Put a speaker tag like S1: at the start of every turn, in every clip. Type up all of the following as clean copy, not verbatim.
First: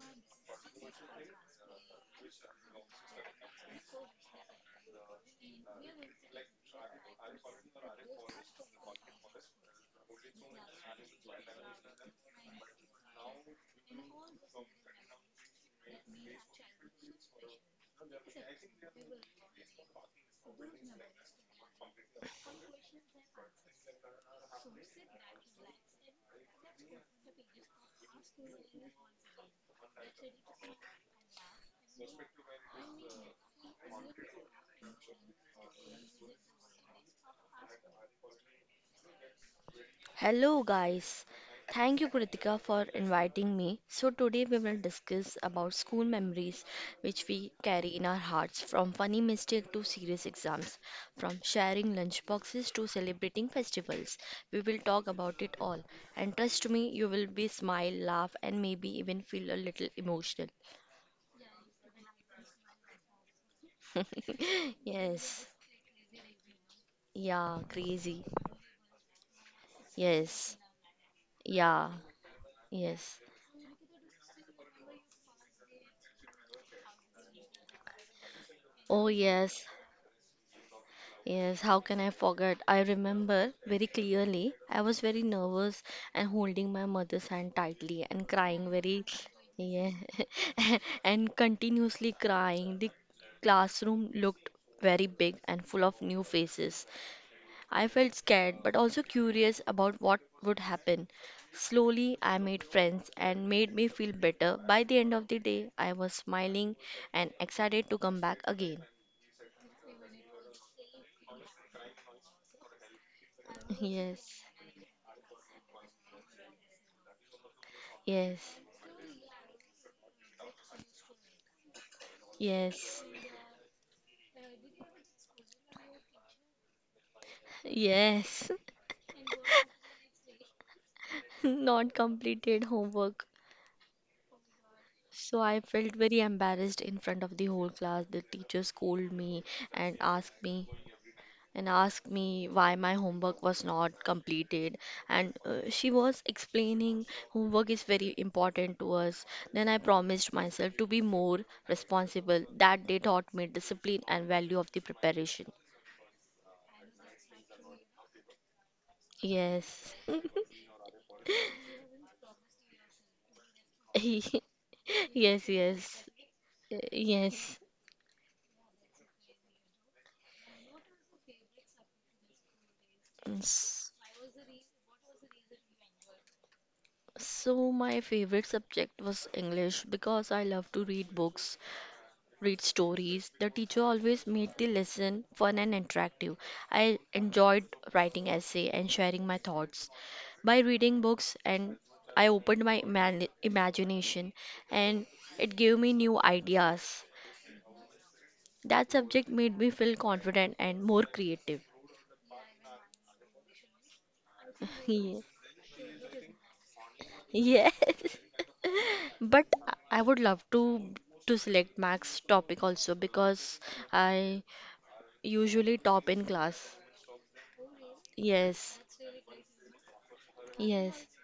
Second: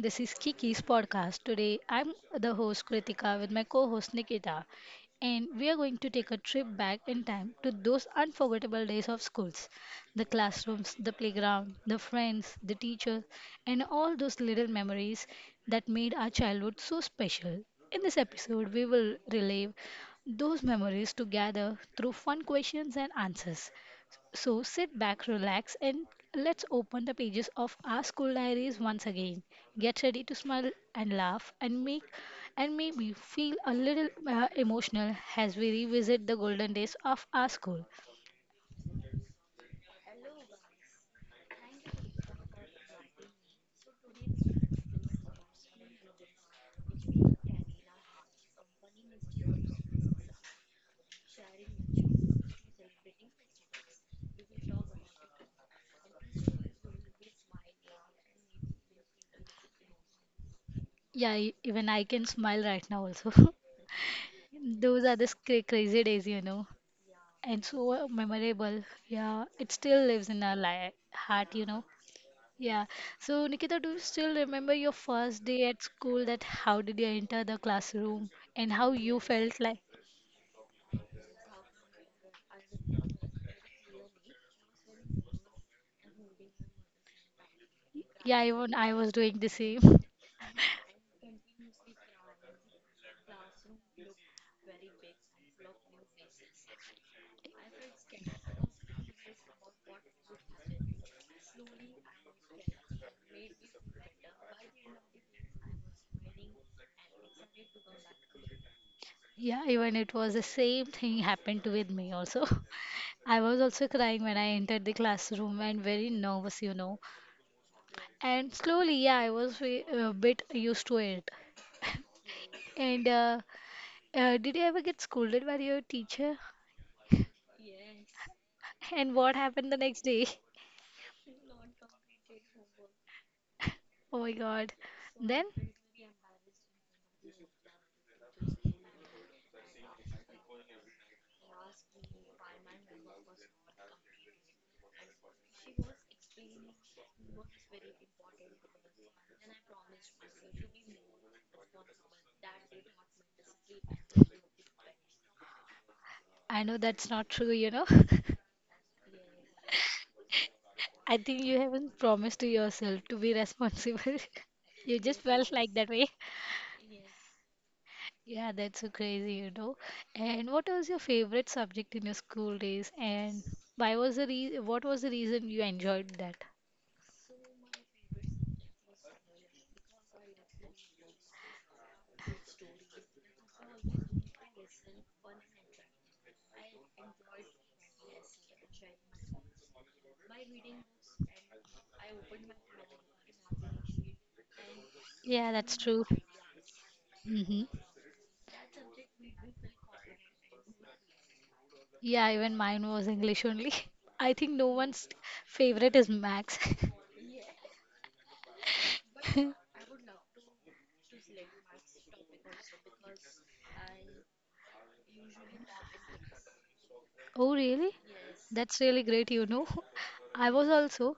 S1: this is Kiki's podcast. Today I'm the host Kritika with my co-host Nikita and we are going to take a trip back in time to those unforgettable days of schools. The classrooms, the playground, the friends, the teachers and all those little memories that made our childhood so special. In this episode we will relive those memories together through fun questions and answers. So sit back, relax, and let's open the pages of our school diaries once again. Get ready to smile and laugh and make and maybe feel a little emotional as we revisit the golden days of our school.
S2: Hello, guys. Thank you, Kritika, for inviting me. So, today we will discuss about school memories which we carry in our hearts from funny mistake to serious exams, from sharing lunch boxes to celebrating festivals. We will talk about it all. And trust me, you will be smile, laugh, and maybe even feel a little emotional.
S1: Yeah, even I can smile right now also. Those are
S2: Yes.
S1: the crazy days,
S2: Yeah,
S1: and
S2: crazy.
S1: so memorable. Yeah, it still
S2: Yes.
S1: lives in our heart,
S2: Yeah.
S1: Yeah.
S2: Yes.
S1: So, Nikita, do you still remember your first day at school? That how did you enter the classroom and
S2: Oh,
S1: how you
S2: yes.
S1: felt like?
S2: Yes, how can I forget? I remember very clearly. I was very nervous and holding my mother's hand tightly and
S1: Yeah,
S2: crying
S1: even
S2: very,
S1: I was doing the
S2: yeah,
S1: same.
S2: and continuously crying. The classroom looked very big and full of new faces. I felt scared but also curious about what would happen. Slowly, I made friends and made me feel better. By the end of the day, I was smiling and excited to come back again.
S1: Yeah, even it was the same thing happened with me also. I was also
S2: Yes,
S1: crying when I entered the classroom and very nervous,
S2: yes.
S1: And slowly, yeah, I was a bit used to it.
S2: Yes,
S1: And Did you ever get scolded by your teacher?
S2: yes,
S1: And what happened the next day?
S2: not completed homework.
S1: Oh my God.
S2: So I
S1: Then?
S2: felt very embarrassed in front of the whole class. The teacher scolded me and asked me and asked me why my homework was not completed. And she was explaining homework is very important to us. Then I promised myself to be more responsible. That day taught me discipline and value of the preparation.
S1: I know that's not true,
S2: Yes,
S1: I think you haven't promised to yourself to be responsible. You
S2: yes,
S1: just felt like
S2: yes,
S1: that way.
S2: yes.
S1: Yeah, that's so crazy, And what was your favorite subject in your school days? And
S2: Yes.
S1: why was the re- what was the reason you enjoyed that?
S2: So, my favorite subject was English because I love to read books, read stories. The teacher always made the lesson fun and interactive. I enjoyed writing essay and sharing my thoughts. By reading books and I opened my imagination and it
S1: Yeah,
S2: gave
S1: that's
S2: me
S1: true.
S2: new ideas.
S1: Hmm.
S2: That subject made me feel confident and more creative.
S1: Yeah, even mine was English only. I think no one's favorite is Max.
S2: Yes. But I would love to select Max topic also because I usually top in class.
S1: Oh, really?
S2: Yes.
S1: That's really great, I was
S2: Yes.
S1: also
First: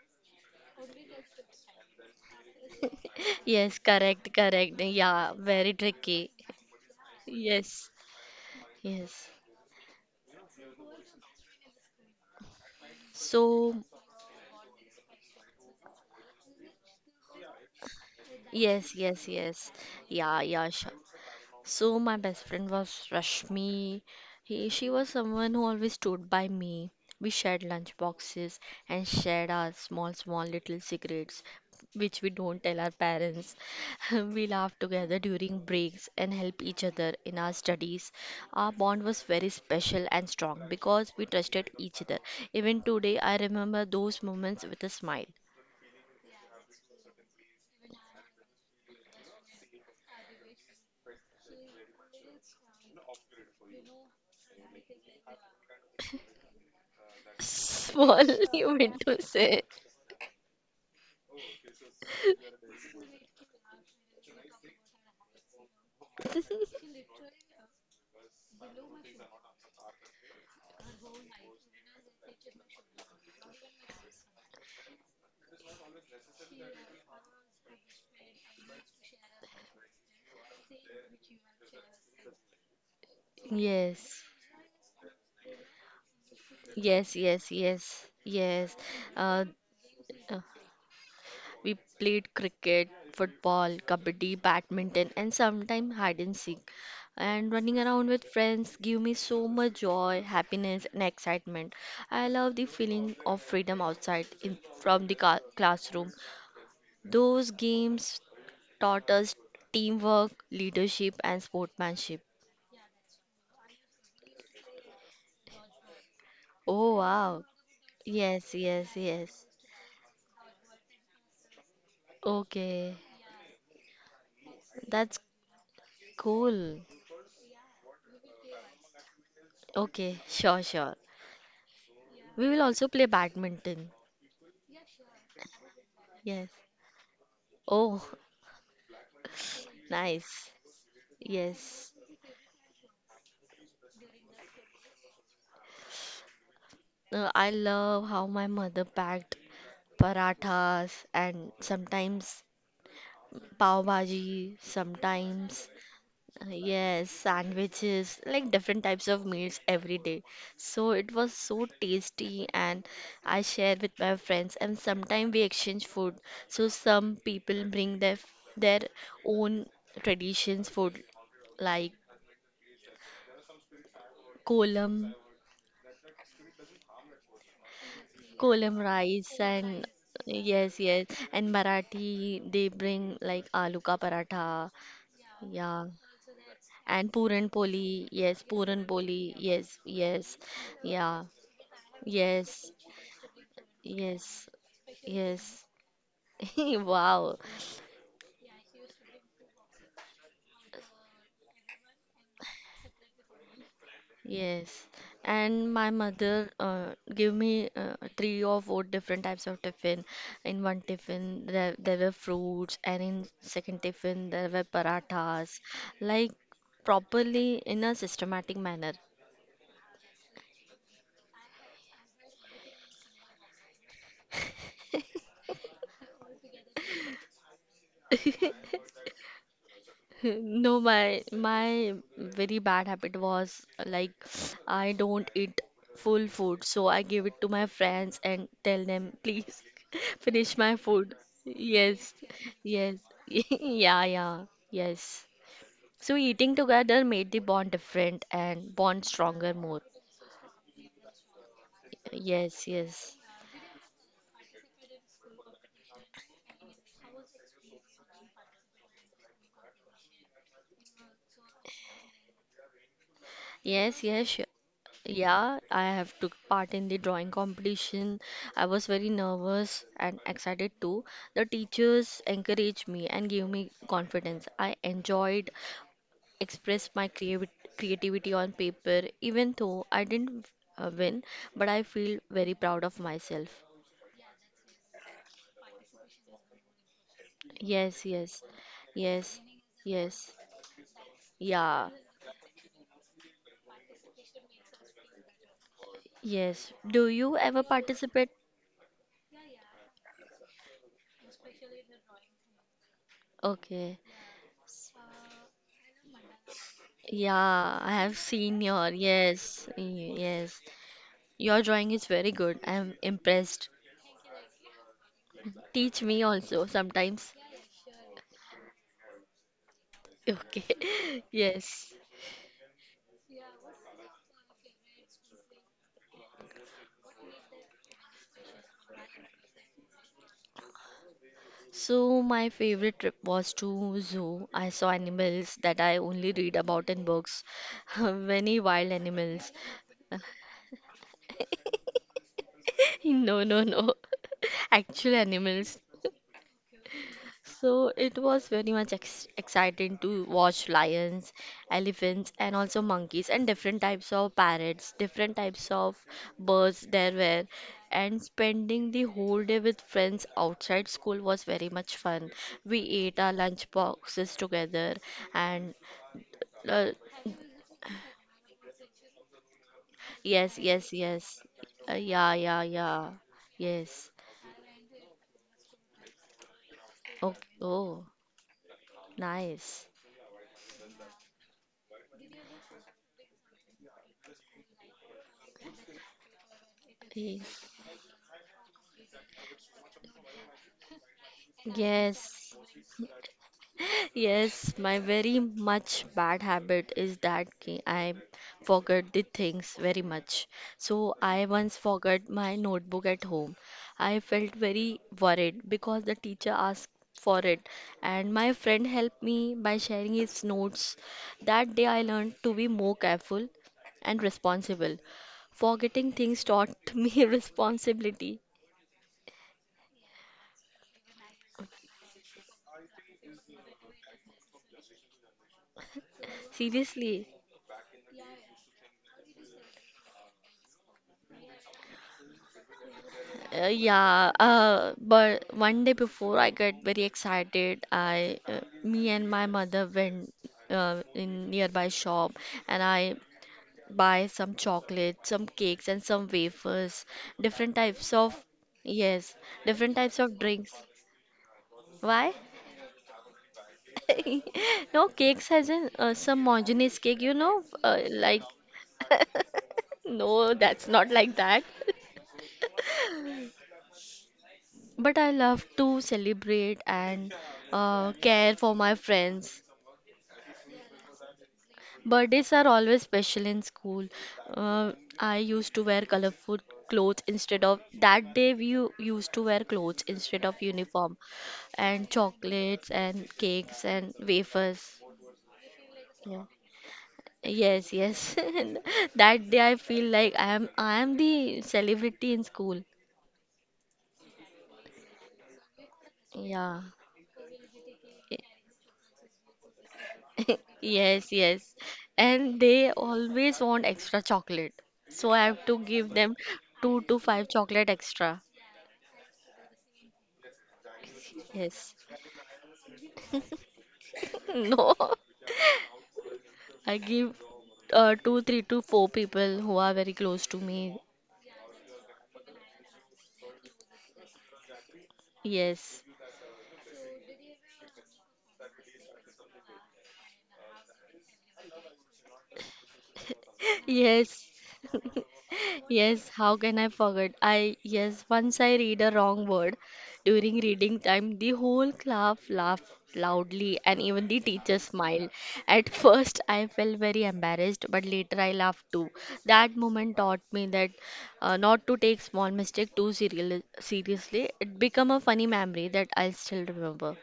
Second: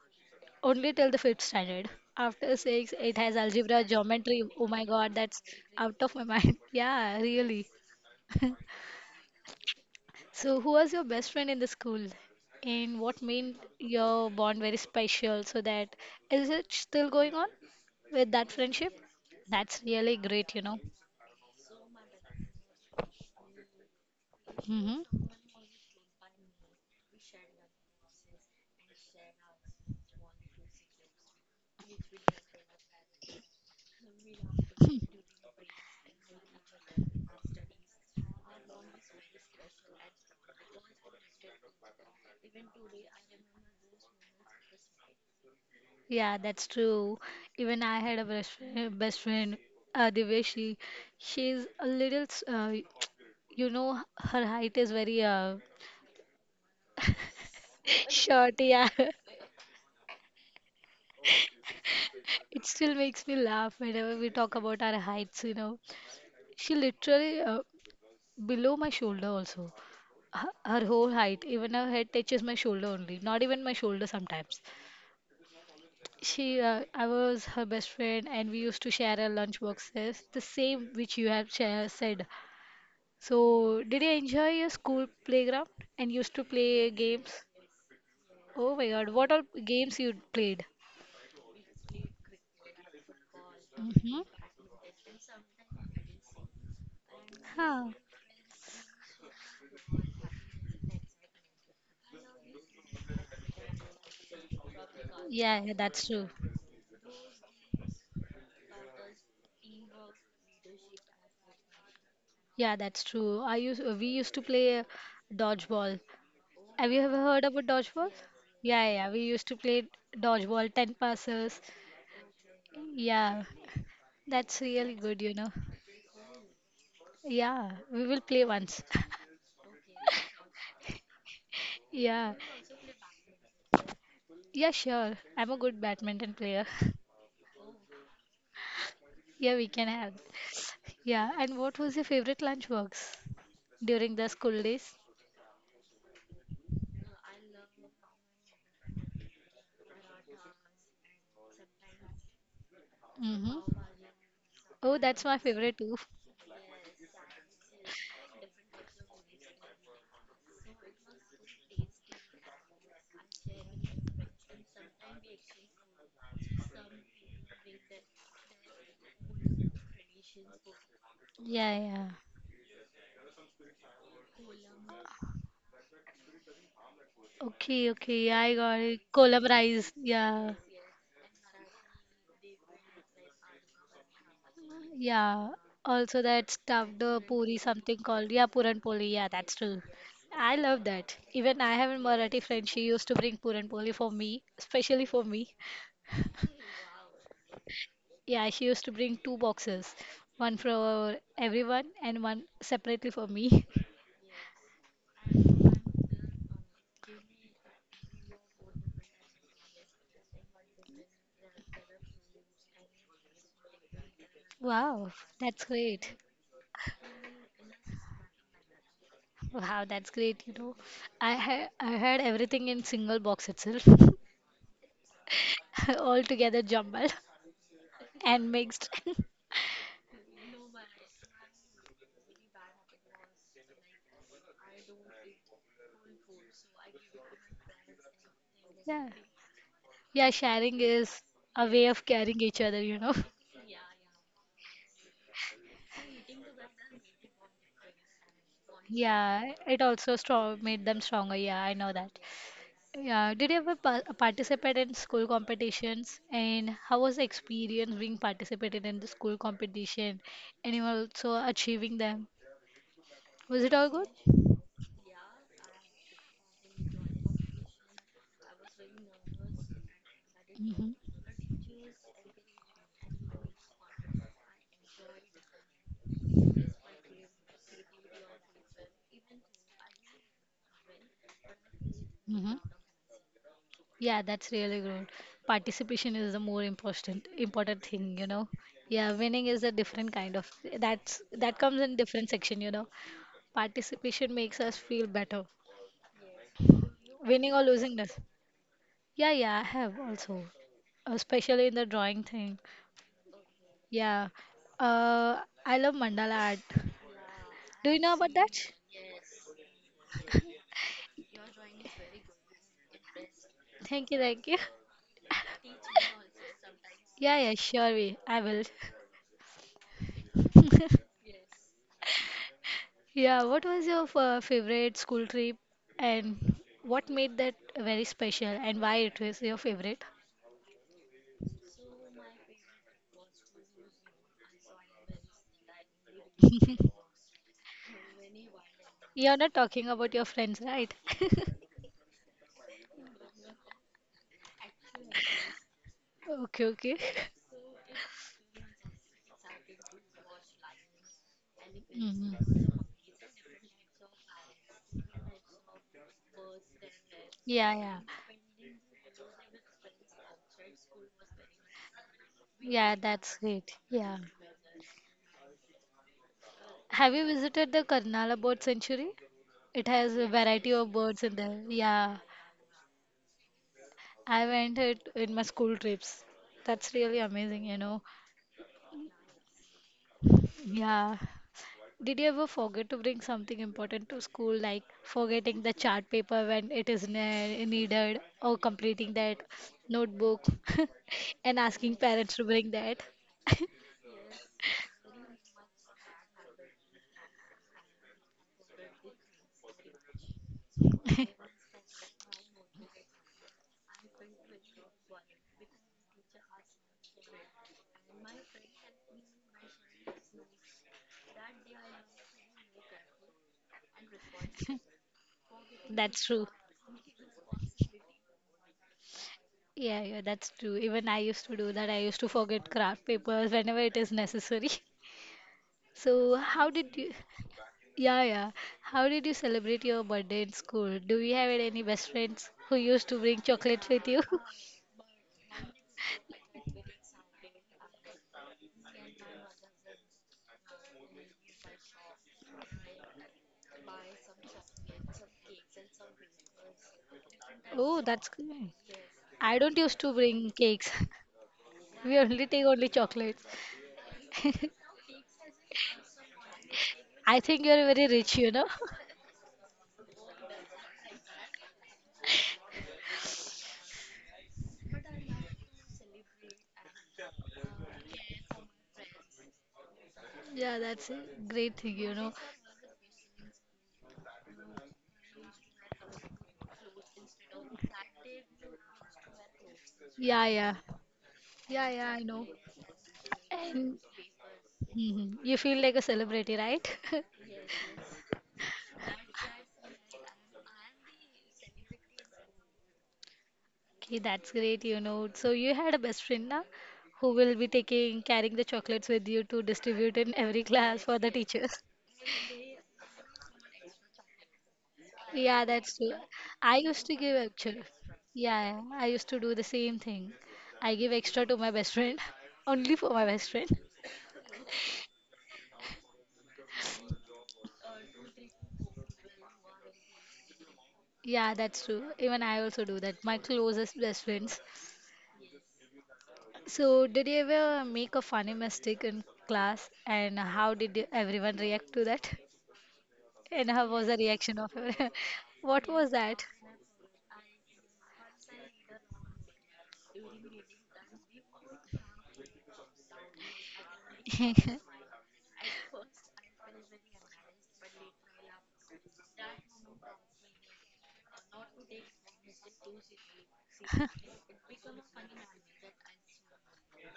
S1: only till the fifth standard. After six, it has
S2: Yes,
S1: algebra,
S2: correct,
S1: geometry. Oh
S2: correct.
S1: my God,
S2: Yeah,
S1: that's
S2: very
S1: out of my
S2: tricky.
S1: mind. Yeah, really.
S2: Yes. Yes.
S1: So, who was your best friend in the school? And what made
S2: So,
S1: your bond very special? So that is it still going on with that
S2: yes,
S1: friendship?
S2: yes, yes.
S1: That's really
S2: Yeah,
S1: great, you
S2: yeah,
S1: know.
S2: sure. So my best friend was Rashmi. He, she was
S1: Mm-hmm.
S2: someone who always stood by me. We shared lunch boxes and shared our small, small little secrets, which we don't tell our parents. We laughed together during breaks and helped each other in our studies. Our bond was very special and strong because we trusted each other. Even today, I remember those moments with a smile.
S1: Yeah, that's true. Even I had a best friend, Diveshi. She's a little, you know, her height is very
S2: Small,
S1: short.
S2: you
S1: Yeah,
S2: meant to say.
S1: it still makes me laugh whenever we talk about our heights. You know, she literally below my shoulder also. Her whole height, even her head touches my shoulder only. Not even my shoulder sometimes. She, I was her best friend, and we used to share our lunch boxes, the same which you have share, said. So,
S2: Yes.
S1: did you enjoy your school playground and used to play
S2: Yes, yes,
S1: games?
S2: yes, yes.
S1: Oh my God,
S2: Uh,
S1: what all games
S2: uh,
S1: you played?
S2: we played cricket, football, kabaddi,
S1: Mm-hmm.
S2: badminton, and sometimes hide and seek. And running
S1: Huh.
S2: around with friends give me so much joy, happiness, and excitement. I love the feeling of freedom outside in, from the
S1: Yeah, yeah, that's
S2: classroom.
S1: true.
S2: Those games taught us teamwork, leadership, and sportsmanship.
S1: Yeah, that's true. I used We used to play dodgeball. Have
S2: Oh,
S1: you ever
S2: wow.
S1: heard about dodgeball?
S2: Yes, yes,
S1: Yeah, yeah, we
S2: yes.
S1: used to play dodgeball, ten passes.
S2: Okay.
S1: Yeah, that's really
S2: That's
S1: good, you know.
S2: cool.
S1: Yeah, we will play once.
S2: Okay, sure, sure. We will
S1: Yeah,
S2: also play badminton.
S1: yeah, sure. I'm a good
S2: Yes.
S1: badminton player.
S2: Oh,
S1: Yeah, we can have.
S2: nice.
S1: Yeah, and
S2: Yes.
S1: what was your favorite lunchbox during the school days?
S2: I love how my mother packed parathas and sometimes pav
S1: Mm-hmm.
S2: bhaji,
S1: Oh, that's
S2: sometimes
S1: my favorite too.
S2: Uh, Yes, sandwiches, like different types of meals every day. So it was so tasty, and I share with my friends. And sometimes we exchange food. So some people bring their own traditions food, like
S1: Yeah, yeah.
S2: kolam,
S1: Okay, okay,
S2: kolam
S1: I got it.
S2: rice,
S1: Kolam
S2: and
S1: rice.
S2: yes,
S1: Yeah,
S2: yes, and Marathi they bring like aloo ka paratha, yeah,
S1: yeah. Also that
S2: and
S1: stuffed puri, something called yeah,
S2: puran
S1: puran
S2: poli,
S1: poli. Yeah,
S2: yes,
S1: that's true.
S2: yes,
S1: I love
S2: yeah,
S1: that. Even I have a Marathi
S2: yes.
S1: friend. She used to bring puran poli for
S2: Yes,
S1: me, especially for
S2: yes.
S1: me.
S2: Wow.
S1: Yeah, she used to bring two boxes, one for everyone and one separately for me.
S2: Yes. And my mother gave me 3 or 4 different types of tiffin. In one tiffin, there were fruits, and in second tiffin, there were
S1: Wow,
S2: parathas,
S1: that's great.
S2: like properly in a systematic manner.
S1: Wow, that's great, you know. I had everything in single box itself, all together jumbled and mixed.
S2: No, my very bad habit was like I don't eat full food, so I give it to my friends and tell
S1: Yeah.
S2: them, please
S1: Yeah,
S2: finish my
S1: sharing
S2: food.
S1: is a way of
S2: Yes,
S1: carrying each other,
S2: yes, yeah, yeah, yes. So eating together made the bond different and bond stronger
S1: Yeah,
S2: more.
S1: it also strong made them stronger. Yeah, I know that.
S2: Yes, yes,
S1: Yeah, did you ever pa participate in school competitions? And how was the experience being participated in the school competition and you also achieving them? Was it
S2: yes,
S1: all good?
S2: yes, sure. Yeah, I have took part in the drawing competition. I was very nervous and excited too.
S1: Mm-hmm.
S2: The teachers encouraged me and gave me confidence. I enjoyed expressed my creativity on paper even though I didn't win, but I feel very
S1: Mm-hmm.
S2: proud of myself.
S1: Yeah, that's really good. Participation is the more important important
S2: Yes,
S1: thing, you
S2: yes.
S1: know. Yeah,
S2: Yes.
S1: winning is a different
S2: Yes.
S1: kind of that's that
S2: Yeah.
S1: comes in different section, you know. Participation makes us feel better.
S2: Yes. Do you ever
S1: Winning or losing
S2: participate?
S1: does. Yeah, yeah, I have also, especially in the drawing thing.
S2: Okay.
S1: Yeah. Uh, I love mandala art.
S2: Yeah, I
S1: Do you
S2: have
S1: know about
S2: seen your
S1: that?
S2: yes, y- yes. Your drawing is very good. I am impressed.
S1: Thank you, thank you.
S2: Teach me also sometimes.
S1: Yeah, yeah, sure, we, I will.
S2: Okay. Yes.
S1: Yeah, what was your favorite school trip and what made that very special and why it was your favorite?
S2: So my favorite trip was to zoo. I saw animals that I only read about in books. Many wild
S1: You're
S2: animals.
S1: not talking about your friends, right?
S2: No, no, no. Actual animals.
S1: Okay, okay.
S2: So it was very much ex exciting to watch lions, elephants,
S1: Mhm.
S2: and also monkeys, and different types of parrots, different types of birds there were.
S1: Yeah, yeah.
S2: And spending the whole day with friends outside school was very much fun. We ate
S1: Yeah,
S2: our
S1: that's
S2: lunch
S1: great.
S2: boxes
S1: Yeah.
S2: together, and uh,
S1: Have you visited the Karnala Bird Sanctuary? It has a
S2: yes, yes,
S1: variety of
S2: yes,
S1: birds in there.
S2: yeah,
S1: Yeah.
S2: yeah, yeah, yes.
S1: I went it in my school trips. That's
S2: Okay.
S1: really amazing,
S2: Oh,
S1: you know.
S2: nice.
S1: Yeah. Did you ever forget to bring something important to school, like forgetting the chart paper when it is
S2: Yes.
S1: needed, or completing that notebook and asking
S2: Yes.
S1: parents to bring that?
S2: Yes, my very much bad habit is that I forget the things very much. So I once forgot my notebook at home. I felt very worried because the teacher asked for it, and my friend helped me by sharing his notes. That day I learned to be more careful and responsible. Forgetting
S1: That's
S2: things
S1: true.
S2: taught me responsibility.
S1: Yeah, yeah, that's true. Even I used to do that. I used to forget craft papers whenever it is necessary. So, how did you,
S2: Seriously.
S1: yeah, yeah, how did you celebrate your birthday in school? Do you have any best friends who used to bring chocolates with
S2: Yeah,
S1: you?
S2: but one day before I got very excited. Me and my mother went in nearby shop and I buy some chocolate, some cakes, and some wafers, different
S1: Oh,
S2: types
S1: that's
S2: of
S1: good.
S2: yes,
S1: I don't
S2: different
S1: used
S2: types
S1: to
S2: of
S1: bring
S2: drinks.
S1: cakes. We
S2: Why?
S1: only take only chocolates.
S2: No, cakes has an some homogeneous cake, you
S1: I
S2: know,
S1: think you're very
S2: like
S1: rich, you know.
S2: no, that's not like that. But I love to celebrate and care for my friends.
S1: Yeah, that's a great thing, you know.
S2: Birthdays are always special in school. Uh, I used to wear colorful clothes instead of that day we used to wear clothes instead
S1: Yeah,
S2: of
S1: yeah.
S2: uniform
S1: Yeah,
S2: and
S1: yeah, I know.
S2: chocolates and cakes
S1: And
S2: and wafers.
S1: Mhm, you feel like a
S2: Yeah.
S1: celebrity, right?
S2: Yes, yes. And that day I feel like I am the celebrity in school.
S1: Okay, that's great, you know. So you had a best friend now
S2: Yeah.
S1: who will be taking carrying the chocolates with you to distribute in every class for the
S2: Yes,
S1: teachers.
S2: yes. And they always want extra chocolate. So I
S1: Yeah,
S2: have to
S1: that's true.
S2: give them
S1: I used
S2: two
S1: to
S2: to
S1: give
S2: five
S1: actually.
S2: chocolate extra.
S1: Yeah, yeah, I used to do the same thing. I give extra to my best
S2: Yes.
S1: friend, only for my best friend.
S2: No. I give 2, 3 to 4 people who are very close to me.
S1: Yeah, that's true. Even I also do that. My closest best friends.
S2: Yes.
S1: So, did you ever make a funny mistake in class, and how did you- everyone react to that? And how was the
S2: Yes.
S1: reaction of everyone? What was
S2: Yes,
S1: that?
S2: how can I forget? Yes, once I read a wrong word during reading time, the whole class laughed loudly and even the teacher smiled. At first, I felt very embarrassed, but later I laughed too. That moment taught me that not to take small mistake too serial seriously. It became a funny memory that I'll still remember.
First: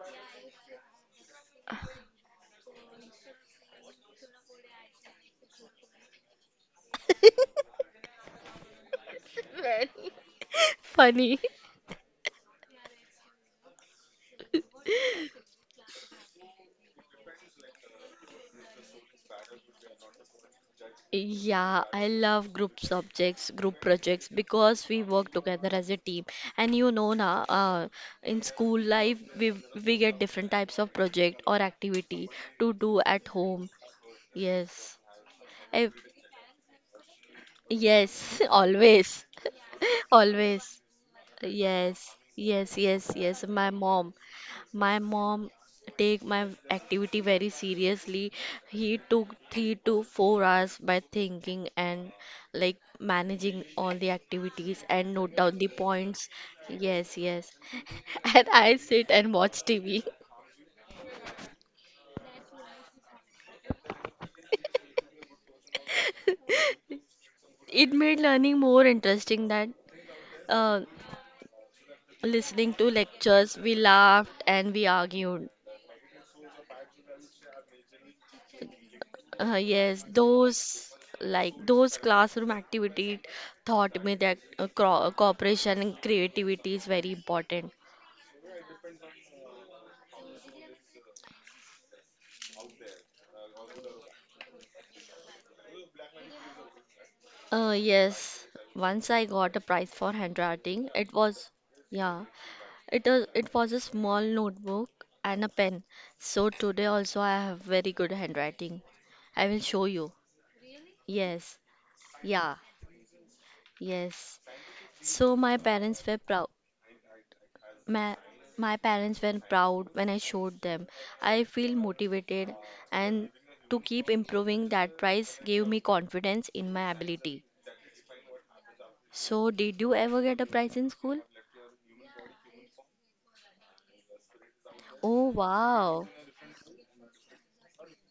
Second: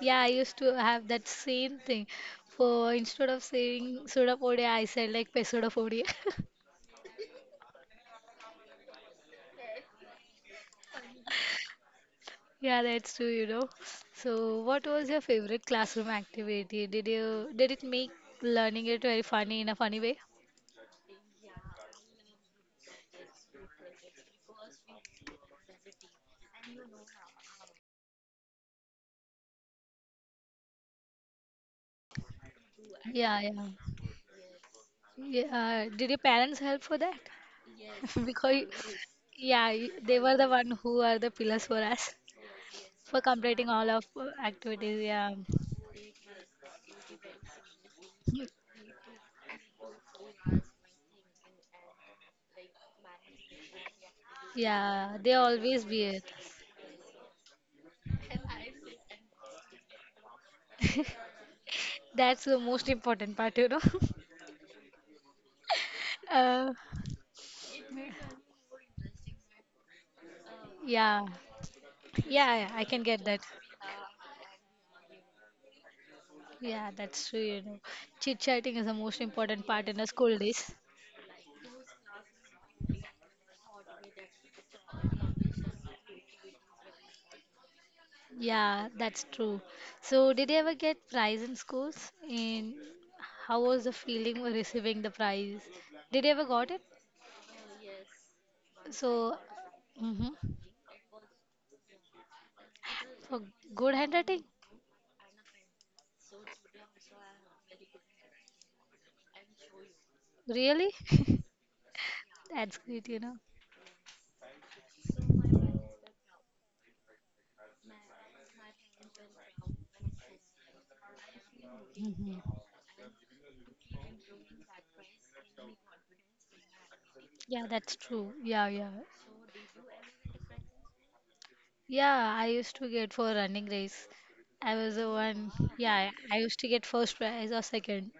S1: Yeah, I used to have that same thing. For instead of saying "soda Sudapodi, I said like "pesoda Pesudapodi.
S2: Very funny.
S1: Yeah, that's true, you know. So, what was your favorite classroom activity? Did you did it make learning it very funny in a funny way?
S2: Yeah, I love group subjects, group projects because we work together as a team. And you know na, in school life we get different types of project or activity to do at
S1: Yeah, yeah.
S2: home. Yes.
S1: Yeah,
S2: Ev-
S1: did your parents help for that?
S2: yes,
S1: Because
S2: always.
S1: yeah, they were the
S2: Always.
S1: one who are the pillars for us
S2: Yes. Yes, yes,
S1: for
S2: yes. My
S1: completing all of
S2: mom. My
S1: activities. Yeah,
S2: mom take my activity very seriously. He took 3 to 4 hours by thinking and like managing all the activities and
S1: yeah,
S2: note
S1: they
S2: down the
S1: always be
S2: points.
S1: it.
S2: Yes, yes. And I sit and watch TV.
S1: That's the most important part, you know. uh,
S2: It made learning more interesting than uh,
S1: yeah, yeah,
S2: listening
S1: yeah,
S2: to
S1: I can get that.
S2: lectures. We laughed and we argued.
S1: Yeah, that's true, you know. Chit chatting is the most important part in
S2: Yes,
S1: the school days.
S2: those like those classroom activity taught me that cooperation and creativity is very important.
S1: Yeah, that's true. So, did you ever get prize in schools? And how was the feeling when receiving the prize? Did you ever got it?
S2: Yes, once I
S1: So,
S2: got a prize for
S1: mm-hmm,
S2: handwriting. It was, yeah,
S1: for
S2: it was a
S1: good
S2: small
S1: handwriting?
S2: notebook and a pen. So today also I have very good handwriting. I will show you.
S1: Really?
S2: Yes, yeah,
S1: That's great, you know.
S2: yes. So my parents were prou My, my parents were proud when I showed them. I feel motivated
S1: Hmm.
S2: and to keep improving that prize gave me confidence in my ability.
S1: Yeah, that's true. Yeah, yeah.
S2: So, did you ever get a prize in school?
S1: Yeah, I used to get for running race. I was the
S2: Oh,
S1: one. Yeah,
S2: wow.
S1: I used to get first prize or second,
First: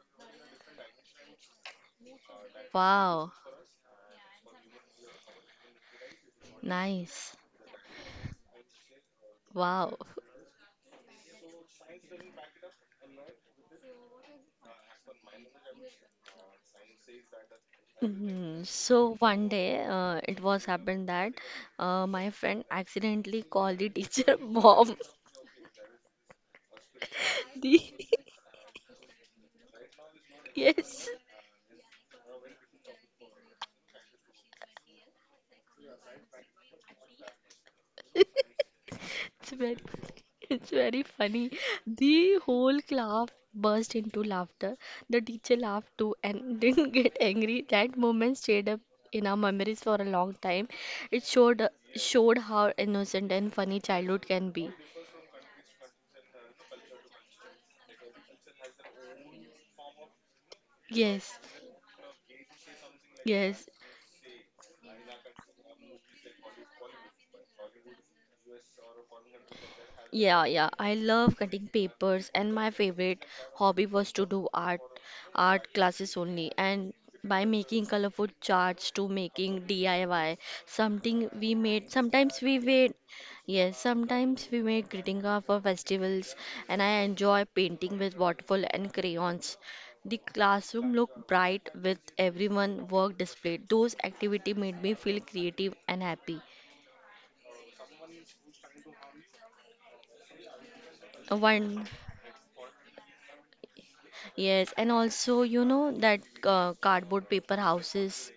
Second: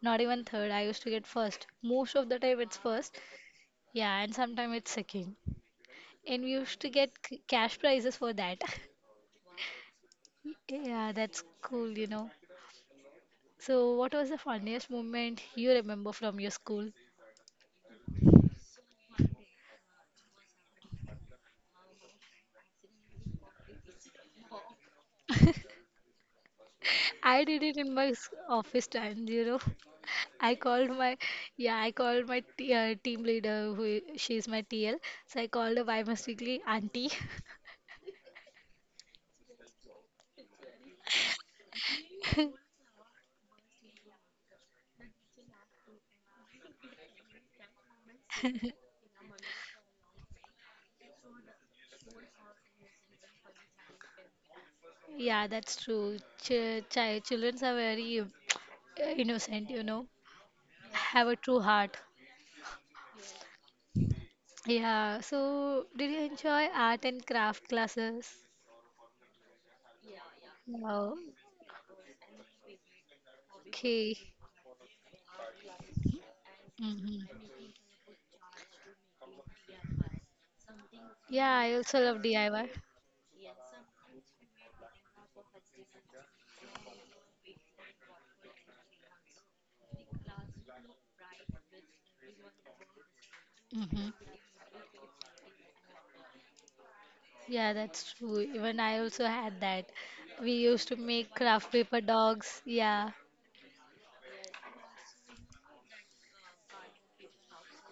S1: not even third. I used to get first. Most of the time it's first.
S2: Wow.
S1: Yeah, and sometimes it's second. And we used to get
S2: Nice.
S1: cash prizes for that.
S2: Wow.
S1: Yeah, that's cool, you know. So, what was the funniest moment you remember from your school?
S2: Mhm. So one day, it was happened that my friend accidentally called the teacher mom.
S1: I did
S2: The
S1: it in my office times, you know. I called
S2: yes,
S1: my yeah I called my team leader who she's my TL so I called her by mistakenly auntie.
S2: It's very, it's very funny. The whole class burst into laughter. The teacher laughed too and didn't get angry. That moment stayed up in our memories for a long time. It showed showed how innocent and funny childhood can be.
S1: Yeah, that's true. Children are very innocent, you know,
S2: Yes,
S1: have a true heart.
S2: yes.
S1: Yeah, so did you enjoy art and craft classes?
S2: Yeah, yeah. I
S1: No.
S2: love cutting papers, and my favorite hobby was to
S1: Okay.
S2: do art classes only. And
S1: Hmm.
S2: by making colorful charts to making DIY, something we
S1: Yeah, I
S2: made.
S1: also love
S2: Sometimes we
S1: DIY.
S2: made, yes, sometimes we made greeting cards for festivals. And I enjoy painting with watercolor and crayons. The classroom looked bright with everyone work displayed. Those
S1: Hmm.
S2: activity made me feel creative and happy.
S1: Yeah, that's true. Even I also had that. We used to
S2: One.
S1: make craft paper dogs. Yeah.
S2: Yes, and also you know that cardboard paper houses.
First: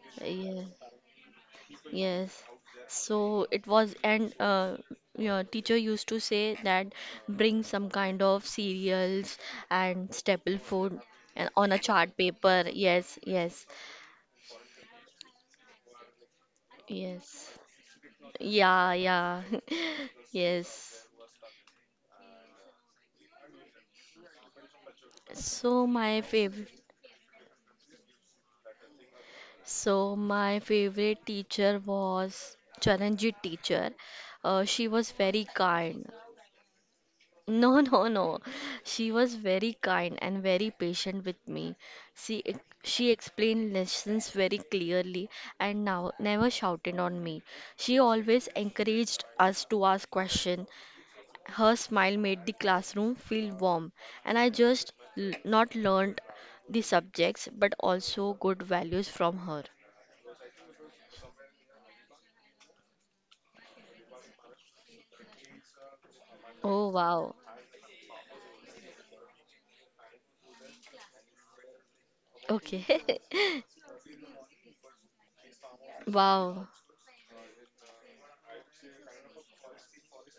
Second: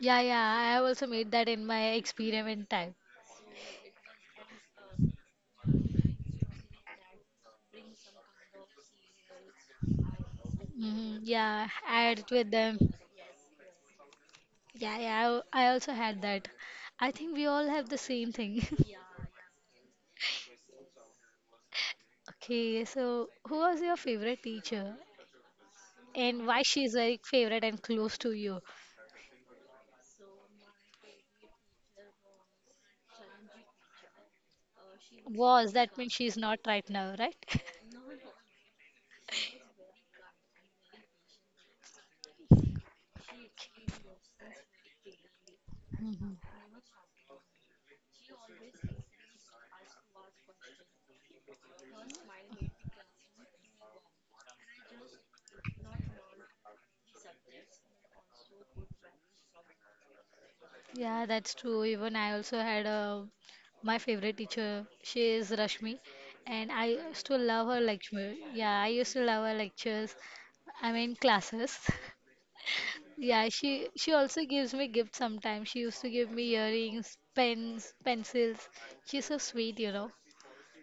S1: Yeah, yeah. I
S2: Yeah,
S1: have also made that in my
S2: yes.
S1: experiment time.
S2: So it was, and your teacher used to say that bring some kind of cereals and staple food
S1: Hmm.
S2: and
S1: Yeah,
S2: on a
S1: add
S2: chart
S1: with
S2: paper.
S1: them.
S2: Yes, yes,
S1: Yeah, yeah. I also had that. I think we all
S2: yes.
S1: have the same thing.
S2: Yeah, yeah. Yes.
S1: Okay, so who was your favorite teacher
S2: So
S1: and
S2: my
S1: why she's
S2: favorite,
S1: very favorite and close to you?
S2: so my favorite teacher was Charanjit teacher. She was
S1: Was
S2: very
S1: that means she's
S2: kind
S1: not right now, right?
S2: No, no, no. She was very kind and very patient with me. She explained lessons very clearly and
S1: Mhm.
S2: now never shouted on me. She always encouraged us to ask questions. Her smile made the classroom feel warm, and I just not learned the subjects but also good values from her.
S1: Yeah, that's true. Even I also had a, my favorite teacher. She is Rashmi, and I
S2: Oh
S1: used to
S2: wow.
S1: love her lecture. Yeah, I used to love her lectures. I mean classes.
S2: Okay.
S1: Yeah, she also gives me gifts sometimes. She used to give me
S2: Wow.
S1: earrings, pens, pencils. She's so sweet, you know.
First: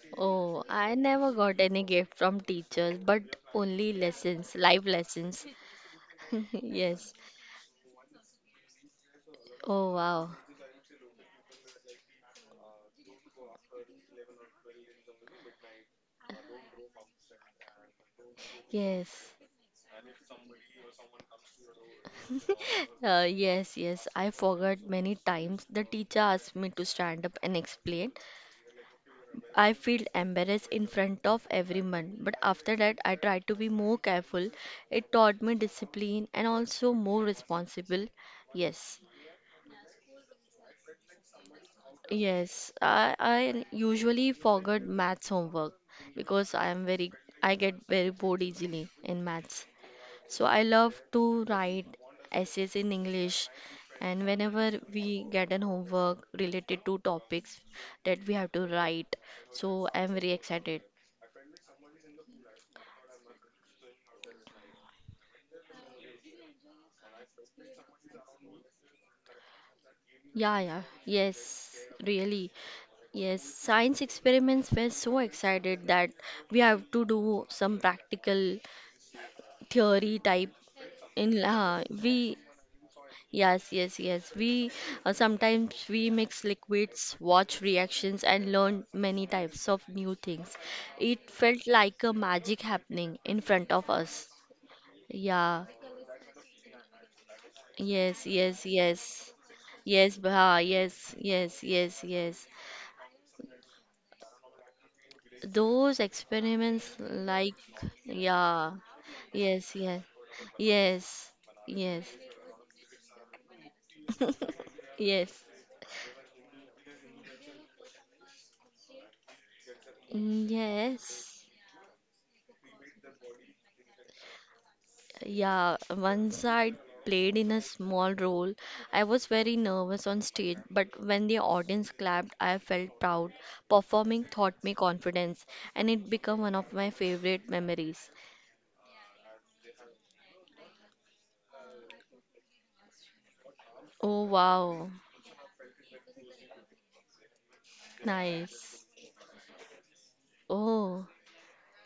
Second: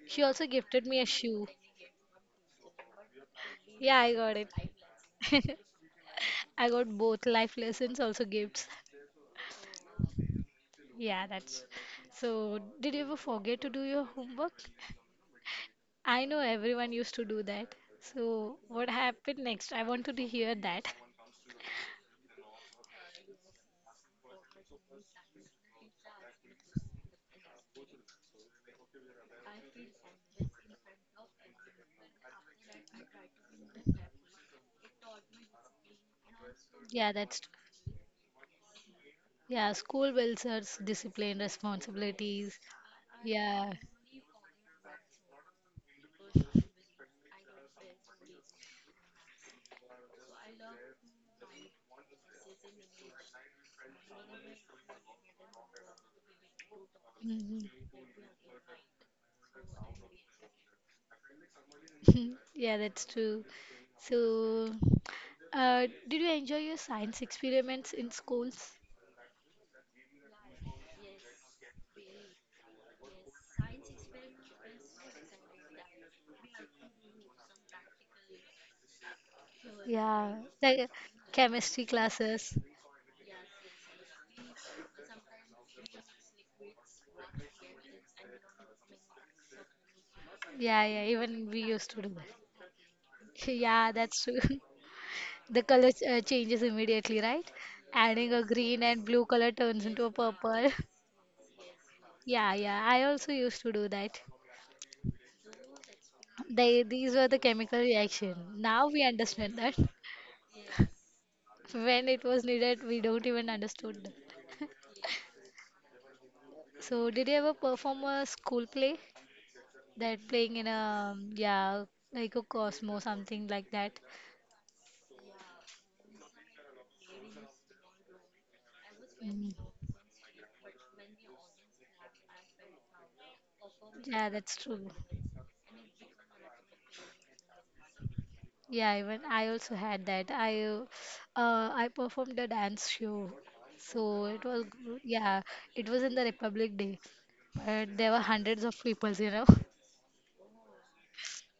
S1: She also
S2: Oh,
S1: gifted
S2: I
S1: me a
S2: never
S1: shoe.
S2: got any gift from teachers, but only
S1: Yeah, I got
S2: lessons,
S1: it.
S2: life lessons.
S1: I got
S2: Yes.
S1: both life lessons, also gifts.
S2: Oh, wow.
S1: Yeah, that's. So, did you ever forget to do your homework? I know everyone used to do that. So, what happened
S2: Yes.
S1: next? I wanted to hear that.
S2: Yes, I forgot many times. The teacher asked me to stand up and explain. I feel embarrassed in front of everyone, but after that, I tried to be more careful. It taught me discipline and also
S1: Yeah,
S2: more
S1: that's true.
S2: responsible. Yes.
S1: Yeah, school welfare, discipline, responsibilities.
S2: Yes, I
S1: Yeah.
S2: usually forget maths homework because I get very bored easily in maths. So I love to write essays in English, and whenever we get an homework related to topics
S1: Mhm.
S2: that we have to write, so I am very excited.
S1: Yeah, that's true. So, did you enjoy your science experiments in schools?
S2: Yeah, yeah, yes, really. Yes, science experiments were so excited that we have to do some practical theory type
S1: Yeah, like
S2: in
S1: chemistry
S2: we
S1: classes.
S2: Yes, yes, yes. We sometimes we mix liquids, watch reactions, and learn many types of new things.
S1: Yeah, yeah,
S2: It
S1: even
S2: felt
S1: we used
S2: like
S1: to
S2: a
S1: do
S2: magic
S1: that.
S2: happening in front of
S1: Yeah,
S2: us.
S1: that's true.
S2: Yeah,
S1: The color changes immediately, right?
S2: yes,
S1: Adding a
S2: yes,
S1: green and
S2: yes.
S1: blue color turns into
S2: Yes,
S1: a
S2: bah,
S1: purple.
S2: yes, yes, yes, yes.
S1: Yeah, yeah, I also used to do that.
S2: Those
S1: They,
S2: experiments,
S1: these were the
S2: like,
S1: chemical reaction.
S2: yeah,
S1: Now we understand
S2: yes,
S1: that.
S2: yes, yes, yes,
S1: When it was needed, we don't even understood that.
S2: yes.
S1: So, did you ever perform a school play? That playing in a,
S2: Yes.
S1: yeah, like a Cosmo, something like that.
S2: Yeah, once I played in a small role. I was very
S1: Mm.
S2: nervous on stage, but when the audience clapped, I felt proud. Performing
S1: Yeah,
S2: taught
S1: that's
S2: me
S1: true.
S2: confidence, and it became one of my favorite memories.
S1: Yeah, even I also had that. I performed a dance show,
S2: Oh,
S1: so it was
S2: wow.
S1: good. Yeah, it was in the Republic Day, but there were
S2: Nice.
S1: hundreds of people, you know.
S2: Oh,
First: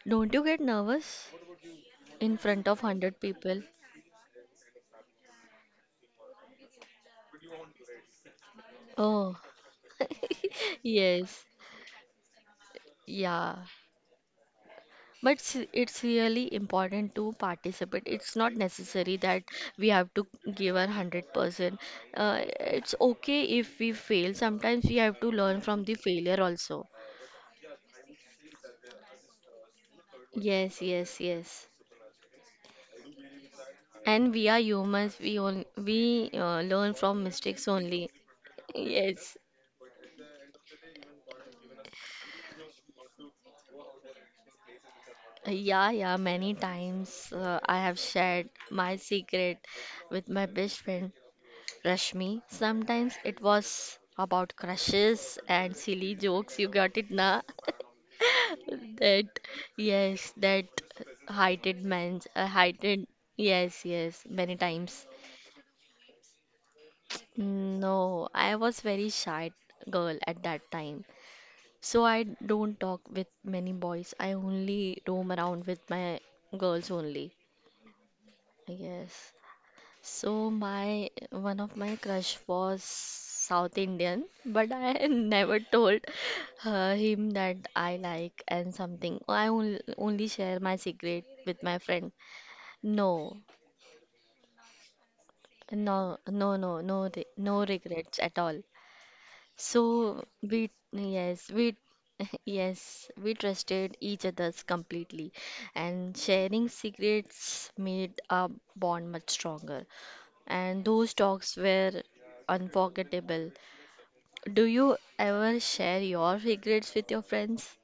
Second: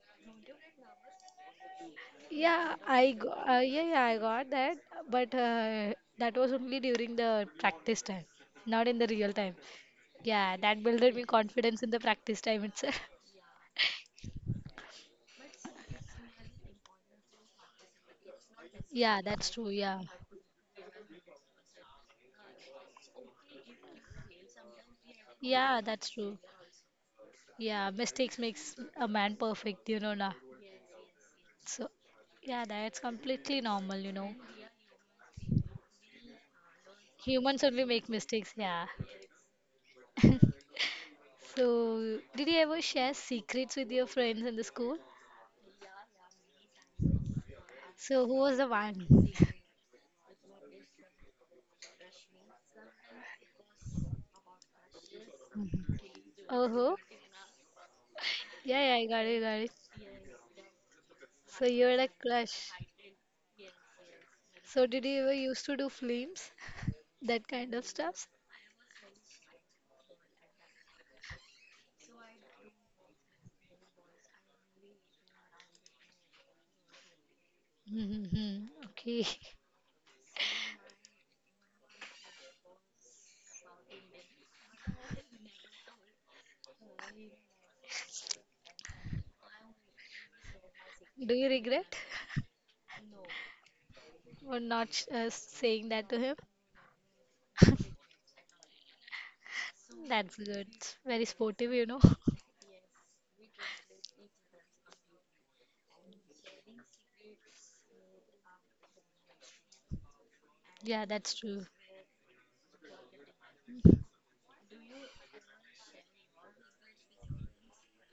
S2: don't you get nervous in front
S1: Yeah,
S2: of
S1: I
S2: 100
S1: go,
S2: people?
S1: yeah yeah I got that, but that was only during the practice time, not in the real
S2: Oh,
S1: time. Yeah, that builded me
S2: yes.
S1: confidence in the practice time itself.
S2: Yeah. But it's really important to participate. It's not
S1: Yeah,
S2: necessary
S1: that's
S2: that
S1: true.
S2: we
S1: Yeah,
S2: have to give our 100%. It's okay if we fail. Sometimes we have to learn
S1: yeah,
S2: from the
S1: that's true.
S2: failure also.
S1: Yeah, mistakes makes a man perfect, you know, na.
S2: Yes, yes, yes.
S1: So, yeah, that's completely normal, you know.
S2: And we are humans. We learn from
S1: Humans
S2: mistakes
S1: only make
S2: only.
S1: mistakes, yeah.
S2: Yes.
S1: So, did you ever share secrets with your friends in the school?
S2: Yeah, yeah. Many times I have
S1: So, who was
S2: shared
S1: the
S2: my
S1: one?
S2: secret with my best friend. Crush me. Sometimes it was about crushes and
S1: Mhm.
S2: silly jokes. You
S1: Oh,
S2: got it, na?
S1: yeah, yeah, I got
S2: That,
S1: it, got it.
S2: yes, that
S1: So,
S2: heighted
S1: you're like
S2: man,
S1: crush.
S2: heighted, yes, yes, many
S1: So, did
S2: times.
S1: you ever used to do flames? That kind of stuff?
S2: No, I was very shy girl at that time. So I don't talk with many boys. I only roam around with my girls only.
S1: Hmm. Okay.
S2: Yes. So my one of my crush was South Indian, but I never told him that I like and something. Only share my
S1: Do
S2: secret
S1: you
S2: with my
S1: regret
S2: friend. No,
S1: for not saying
S2: no,
S1: that to him?
S2: no, no, no, no regrets at all. So
S1: That's good.
S2: we,
S1: Very
S2: yes,
S1: sportive, you
S2: we,
S1: know.
S2: yes, we trusted each other's completely, and sharing secrets made our bond much stronger, and
S1: Yeah,
S2: those
S1: that's true.
S2: talks were unforgettable. Do you ever share your regrets with your friends?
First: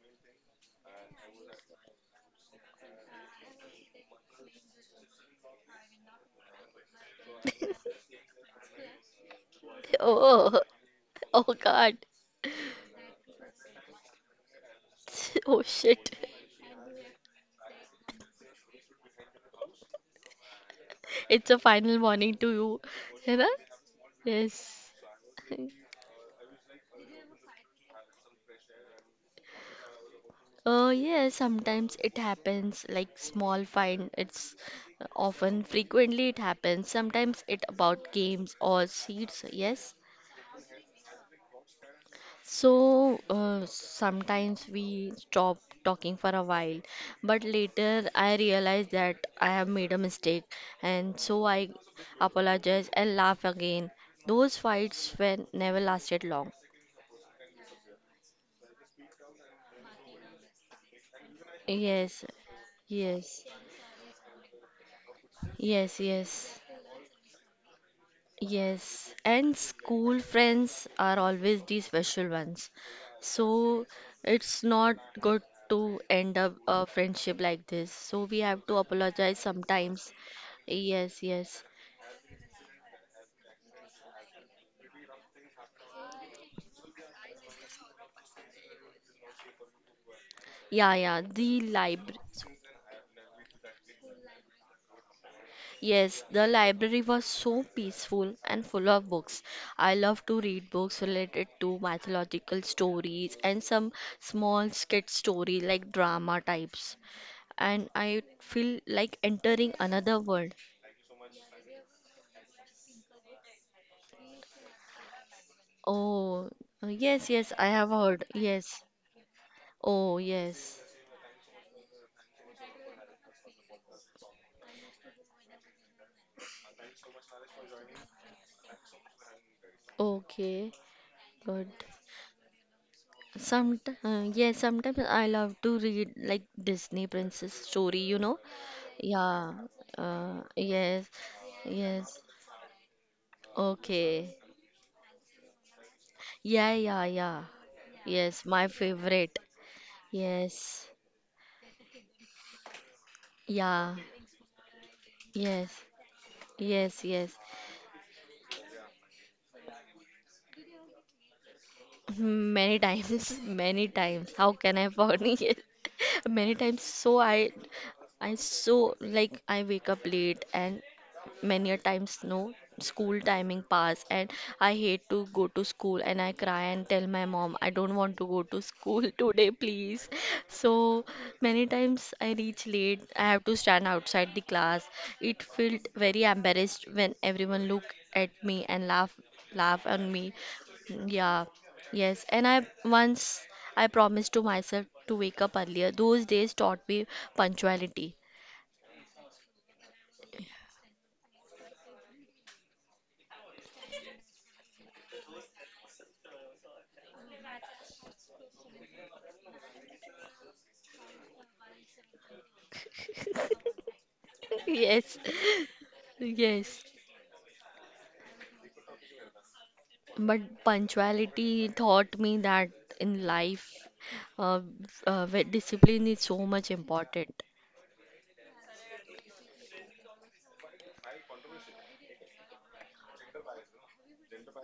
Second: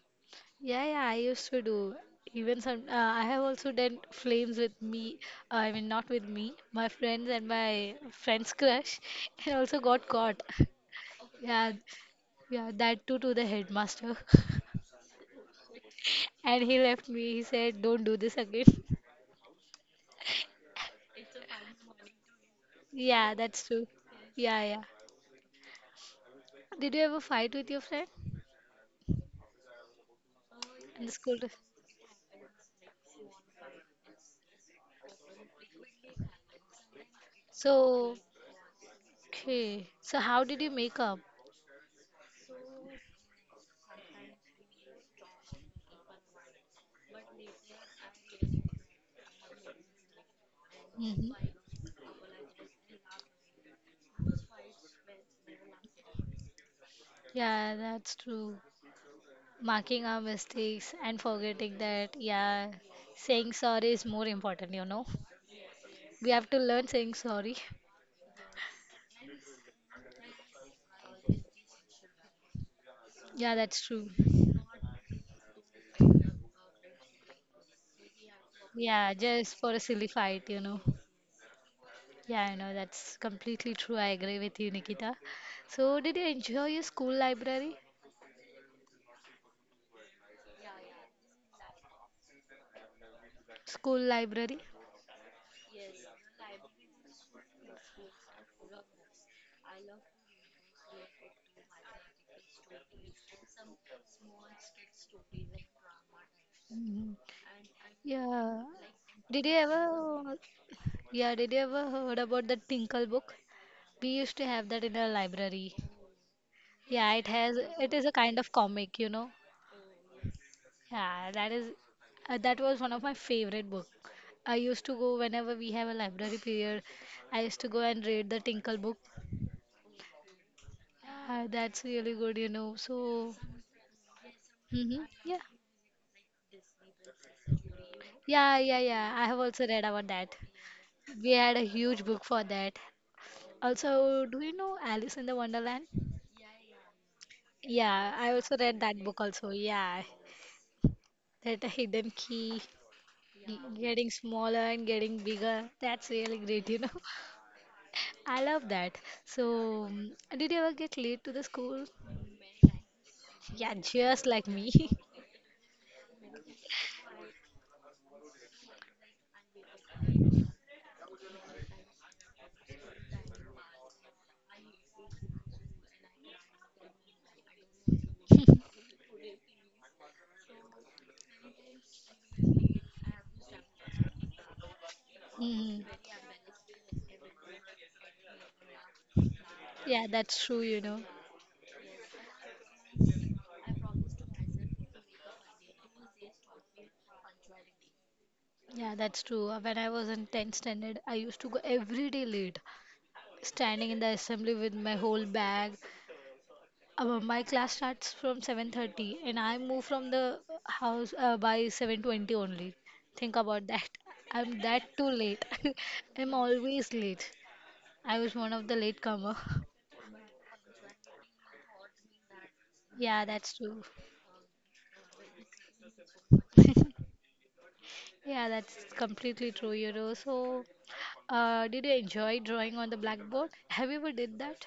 S1: Yeah, yeah, I used to do. Even some, I have also done flames with me. I mean, not with me, my friends and my friend's crush, and also got caught.
S2: Oh, oh
S1: Yeah,
S2: God.
S1: yeah, that too to the headmaster.
S2: Oh shit.
S1: And he left me. He said, "Don't do this again."
S2: It's a final warning to you. You
S1: Yeah,
S2: know?
S1: that's true. Yeah,
S2: Yes.
S1: yeah. Did you ever fight with your friend
S2: Oh,
S1: in the school?
S2: yes, sometimes it happens like small fine. It's often frequently it happens. Sometimes it about
S1: So,
S2: games or seats. Yes.
S1: okay. So, how did you make up?
S2: So sometimes we stop talking for a while, but later I realize that I have made a mistake, and
S1: Hmm.
S2: so I apologize and laugh again. Those fights were never lasted long.
S1: Yeah, that's true. Marking our mistakes and forgetting
S2: Yes,
S1: that, yeah,
S2: yes,
S1: saying sorry is more important, you know.
S2: yes,
S1: We
S2: yes.
S1: have to learn saying sorry.
S2: Yes, and school friends are always the special ones.
S1: Yeah,
S2: So
S1: that's true.
S2: it's not good to end up a friendship like this. So we have to
S1: Yeah,
S2: apologize
S1: just for a
S2: sometimes.
S1: silly fight, you know.
S2: Yes, yes.
S1: Yeah, I know that's completely true. I agree with you, Nikita. So, did you enjoy your school library?
S2: Yeah, yeah. The library.
S1: School library?
S2: Yes, the library was so peaceful and full of books. I love to read books related to mythological stories and some small skit story like drama types.
S1: Mhm.
S2: And I
S1: Yeah.
S2: feel like
S1: Did you
S2: entering another
S1: ever?
S2: world.
S1: Yeah, did you ever heard about the Tinkle book? We used to have that in our library.
S2: Oh,
S1: Yeah, it
S2: yes, yes,
S1: has.
S2: I have
S1: It is a
S2: heard.
S1: kind of
S2: Yes.
S1: comic, you know.
S2: Oh, yes.
S1: Yeah, that is. That was one of my favorite book. I used to go whenever we have a library period. I used to go and read the Tinkle book.
S2: Okay,
S1: Yeah,
S2: good.
S1: that's really good, you know. So,
S2: Some, yeah, sometimes
S1: hmm,
S2: I
S1: yeah,
S2: love to read like Disney princess story, you know?
S1: yeah, yeah, yeah, I have
S2: Yeah,
S1: also read about that.
S2: yes,
S1: We had a huge
S2: yes.
S1: book for that.
S2: Okay.
S1: Also, do you know Alice in the Wonderland?
S2: Yeah, yeah, yeah.
S1: Yeah,
S2: Yes,
S1: I
S2: my
S1: also read that book
S2: favorite.
S1: also. Yeah,
S2: Yes.
S1: that a hidden key,
S2: Yeah.
S1: getting smaller and getting
S2: Yes.
S1: bigger. That's really great, you
S2: Yes,
S1: know.
S2: yes.
S1: I love that. So, did you ever get late to the school?
S2: Many times, many
S1: Yeah,
S2: times.
S1: just
S2: How
S1: like
S2: can I
S1: me.
S2: forget? Yes. Many times. So I so like I wake up late, and many a times no school timing pass, and I hate to go to school, and I cry and tell my mom I don't want to go to school today, please. So many times I reach late, I have to stand outside the class. It felt
S1: Mhm.
S2: very embarrassed when everyone look at me and laugh on me.
S1: Yeah, that's true, you know.
S2: Yeah, yes. And I once I promised to myself to wake up earlier. Those days taught me punctuality.
S1: Yeah, that's true. When I was in 10th standard, I used to go every day late, standing in the assembly with my whole bag. My class starts from 7:30 and I move from the house by 7:20 only. Think about that. I'm that
S2: Yes,
S1: too late. I'm
S2: yes.
S1: always late. I was one of the latecomer.
S2: But punctuality taught me that in
S1: Yeah, that's
S2: life,
S1: true.
S2: uh, where discipline is so much important.
S1: Yeah, that's completely true, you know. So, did you enjoy drawing on the blackboard? Have you ever did that?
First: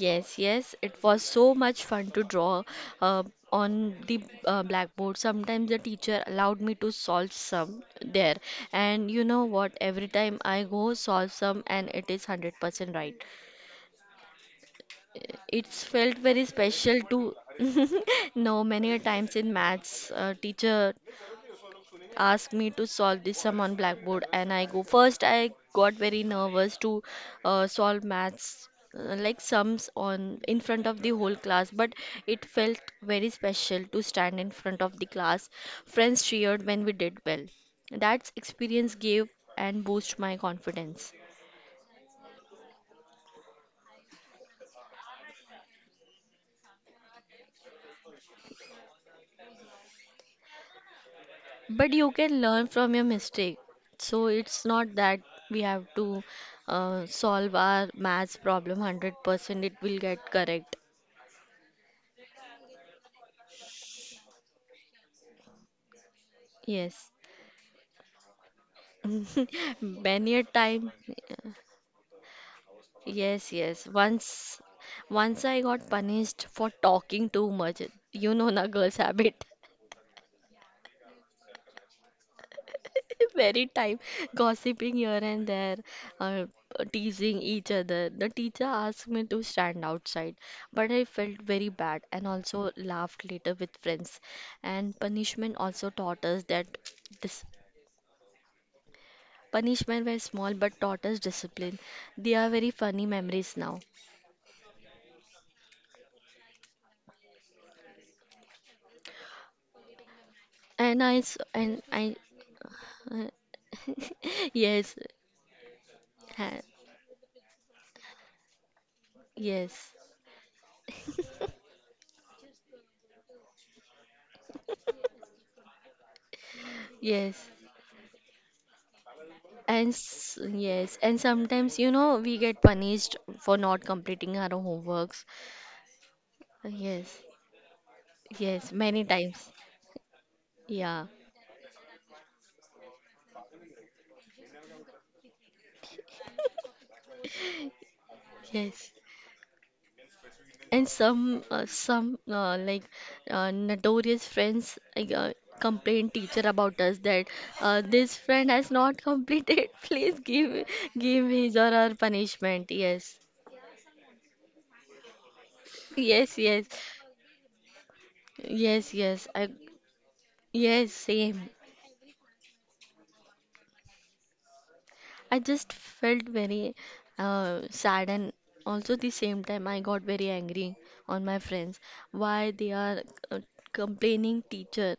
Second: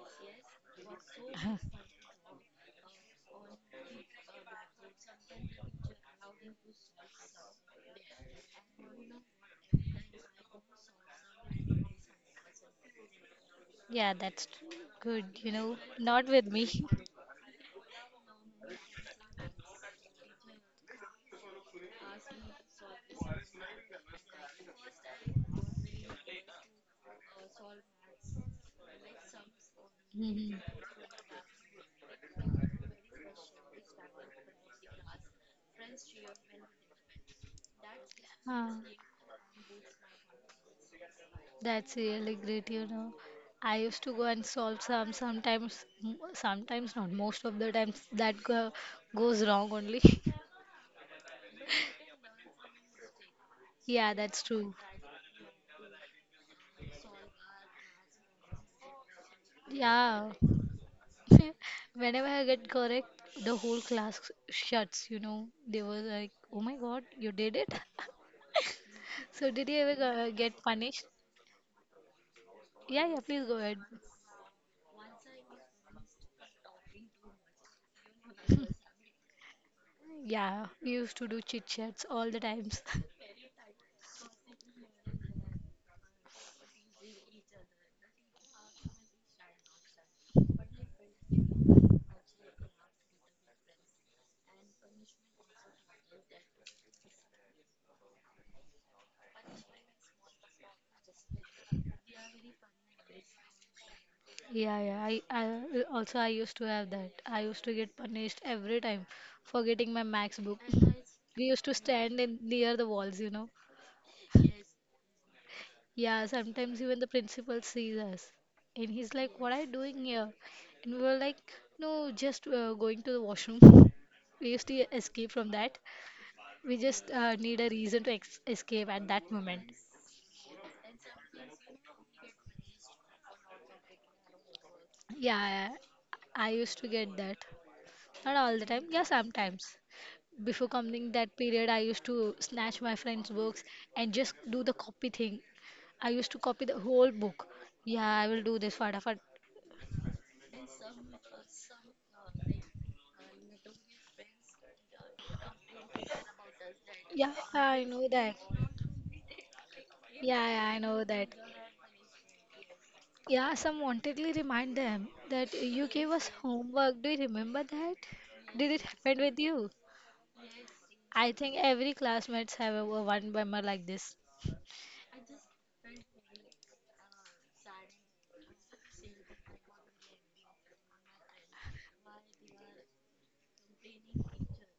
S2: Yes, yes, it was so much fun to draw uh, on the blackboard. Sometimes the teacher allowed me to solve some there, and you know what? Every time I go solve some, and it is 100% right.
S1: Yeah, that's good, you
S2: It's
S1: know.
S2: felt
S1: Not
S2: very
S1: with me.
S2: special to know many a times in maths, teacher asked me to solve this sum on blackboard, and I go first I got very nervous to solve maths like sums on in
S1: Mhm.
S2: front of the whole class, but it felt very special to stand in front of the class. Friends cheered when we did well. That experience
S1: Ah.
S2: gave and boost my confidence.
S1: That's really great, you know. I used to go and solve some sometimes, not most of the times that goes wrong only.
S2: But you can learn from your mistake, so
S1: Yeah,
S2: it's
S1: that's
S2: not
S1: true.
S2: that we have to solve our maths problem 100% it will get
S1: Yeah.
S2: correct.
S1: Whenever I get correct, the whole class shuts, you know. They were like, "Oh my
S2: Yes.
S1: God, you did it." So did you ever
S2: Many a
S1: get
S2: time,
S1: punished? Yeah, yeah,
S2: yes,
S1: please go
S2: yes.
S1: ahead.
S2: Once, once I got punished for talking too much. You know, na girls' habit.
S1: Yeah, we used to do chit chats all the times.
S2: Very time gossiping here and there, uh, teasing each other. The teacher asked me to stand outside, but I felt very bad and also laughed later with friends. And punishment also taught us that this punishment were small but taught us discipline. They are very funny memories now.
S1: Yeah, yeah. I also I used to have that. I used to get punished every time for getting my max book.
S2: And I s-
S1: We
S2: and
S1: used to
S2: I
S1: stand in near the
S2: uh,
S1: walls, you know.
S2: yes
S1: Yeah,
S2: ha-
S1: sometimes even the principal sees us, and he's like, "What
S2: yes
S1: are you doing here?" And we were like, "No, just going to the washroom." We used to escape from that. We just
S2: yes
S1: need a reason to ex escape at that moment.
S2: yes, and sometimes you know we get punished for not completing our homeworks.
S1: Yeah, I used
S2: Yes,
S1: to get that.
S2: yes,
S1: Not all the
S2: many
S1: time. Yeah,
S2: times.
S1: sometimes.
S2: Yeah,
S1: Before coming that period, I used to snatch my friends' books and just do the copy thing. I used to copy the whole book. Yeah, I will do
S2: yes.
S1: this fatafat.
S2: And some like notorious friends like, complain teacher about us that
S1: Yeah, I
S2: this
S1: know
S2: friend
S1: that.
S2: has not completed. Please
S1: Yeah, yeah, I
S2: give
S1: know
S2: his
S1: that.
S2: or her punishment. Yes,
S1: Yeah, some wantedly remind them that you
S2: yes,
S1: gave us
S2: yes,
S1: homework. Do you remember that?
S2: yes,
S1: Did it
S2: yes.
S1: happen
S2: I
S1: with you?
S2: yes, same.
S1: I think every classmates have a one member like this.
S2: I just felt very sad, and also the same time I got very angry on my friends, why they are uh, complaining teacher.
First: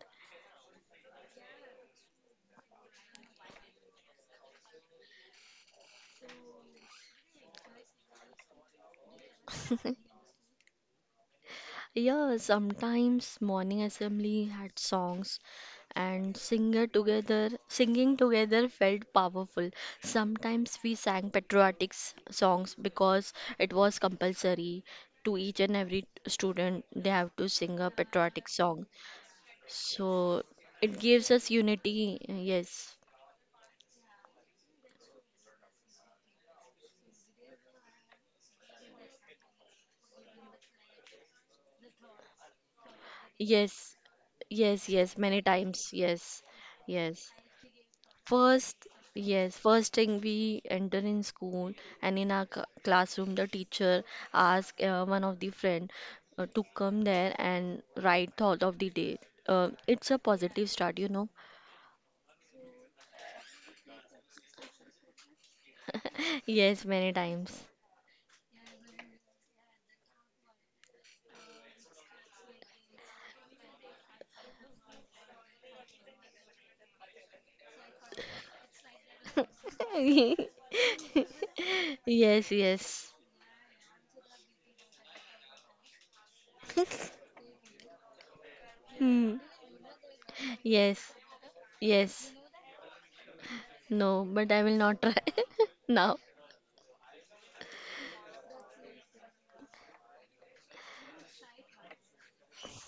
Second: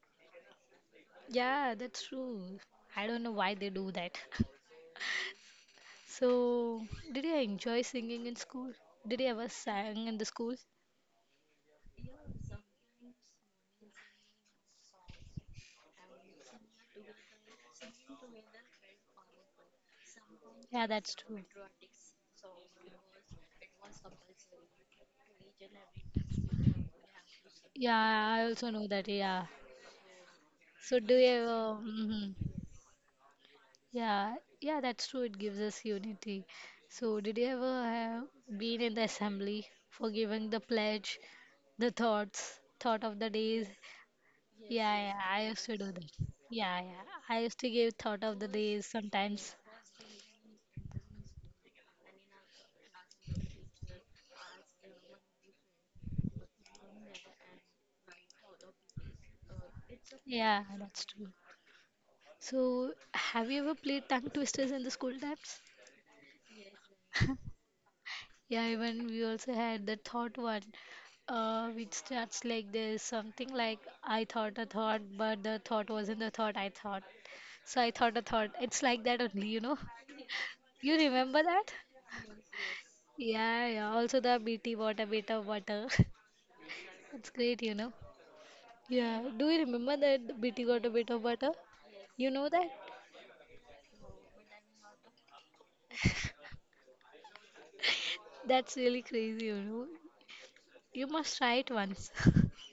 S1: Yeah, that's true. I don't know why they do that. So, did you enjoy singing in school? Did you ever sang in the school?
S2: Yeah, sometimes morning assembly had songs, and singer together singing together felt powerful. Sometimes
S1: Yeah,
S2: we
S1: that's
S2: sang
S1: true.
S2: patriotic songs because it was compulsory to each and every student they have to sing a
S1: Yeah, I
S2: patriotic
S1: also know
S2: song.
S1: that. Yeah.
S2: So
S1: So,
S2: it
S1: do you
S2: gives us
S1: ever?
S2: unity.
S1: Mhm.
S2: Yes.
S1: Yeah, yeah, that's true. It gives us unity. So, did you ever have been in the assembly for giving the pledge, the thoughts, thought of the days?
S2: Yes.
S1: Yes,
S2: Yes,
S1: yeah, yes,
S2: yes,
S1: yeah,
S2: many
S1: I used to do
S2: times.
S1: that.
S2: Yes.
S1: Yeah, yeah,
S2: Yes.
S1: I used to give thought of the days
S2: First,
S1: sometimes.
S2: yes, first thing we enter in school and in our classroom, the teacher ask one of the friend to come there and write thought of the day. It's a
S1: Yeah,
S2: positive start,
S1: that's
S2: you know.
S1: true. So, have you ever played tongue twisters in the school times?
S2: Yes, many times.
S1: Yeah, even we also had the thought one, which starts like there's something like I thought a thought, but the thought wasn't the thought I thought. So I thought a thought. It's like that only, you know. You remember that?
S2: Yes, yes.
S1: Yeah, yeah. Also the BT got a bit of butter. It's great, you know. Yeah.
S2: Hmm.
S1: Do you remember that BT got a
S2: Yes,
S1: bit of butter?
S2: yes.
S1: You know that?
S2: No, but I will not try now.
S1: That's really crazy, you know. You must try it once.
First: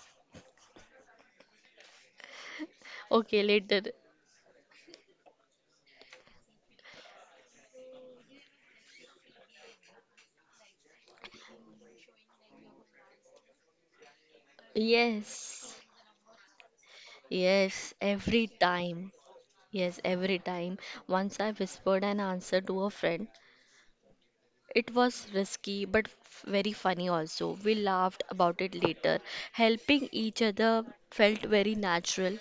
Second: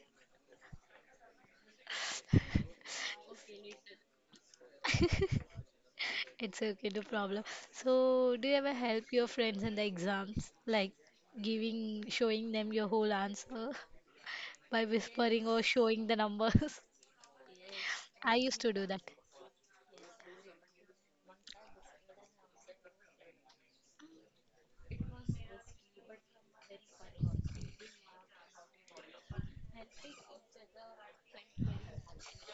S2: Okay, later.
S1: It's okay, no problem. So, do you ever help your friends in the exams? Like giving, showing them your whole answer by whispering or
S2: Yes,
S1: showing the numbers?
S2: yes,
S1: I
S2: every
S1: used to do that.
S2: time. Yes, every time. Once I whispered an answer to a friend. It was risky but very funny also. We laughed about it later. Helping each other felt very natural.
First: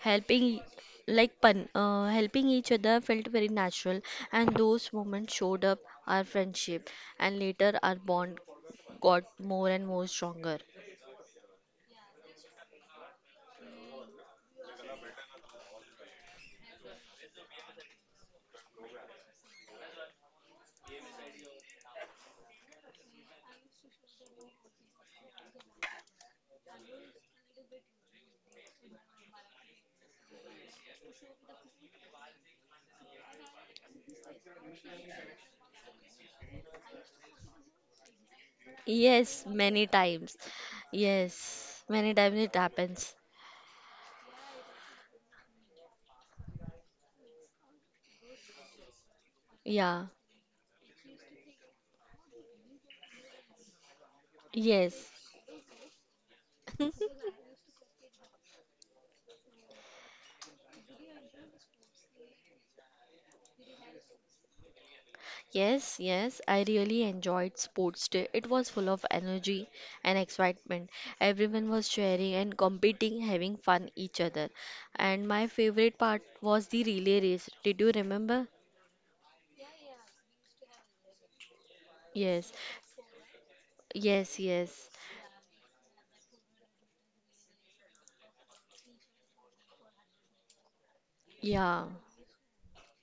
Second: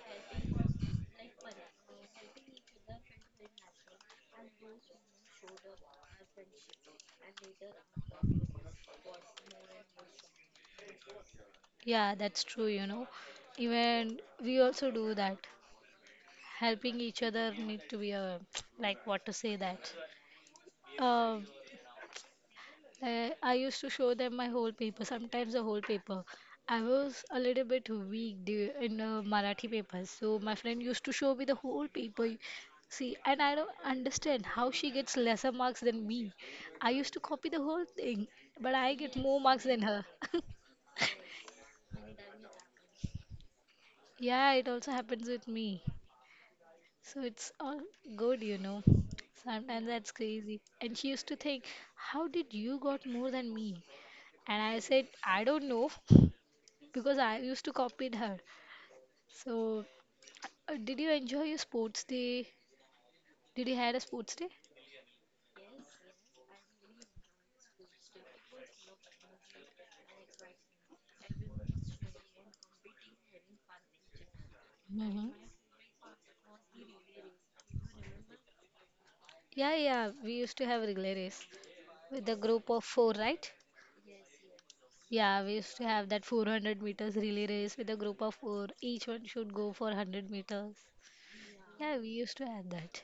S2: Helping e- like pun helping each other felt very natural, and those moments showed up our friendship, and later our bond got more and more stronger.
S1: Yeah, that's true, you know. Even we also do that. Helping each other need to be a, like what to say that. Um, Like, I used to show them my whole paper, sometimes the whole paper. I was a little bit weak in Marathi papers, so my friend used to show me the whole paper. See, and I don't understand how she gets lesser marks than me. I used to copy the whole thing, but I get more
S2: Yes,
S1: marks than
S2: many
S1: her.
S2: times. Yes, many times it happens.
S1: Yeah, it also happens with me. So it's all good, you know. Sometimes
S2: Yeah.
S1: that's crazy. And she used to think, how did you got more than me? And I
S2: Yes.
S1: said, I don't know, because I used to copy her. So, did you enjoy your sports day? Did you had a sports day?
S2: Yes, yes, I really enjoyed sports day. It was full of energy and excitement. Everyone was sharing and competing, having fun each other.
S1: Hmm.
S2: And my favorite part was the relay race. Did you remember?
S1: Yeah, yeah, we used to have relay race with a
S2: Yes.
S1: group of four, right?
S2: Yes, yes.
S1: Yeah, we used to have that 400 meters relay race with a group of four. Each one should go for 100 meters.
S2: Yeah.
S1: Yeah, we used to have that.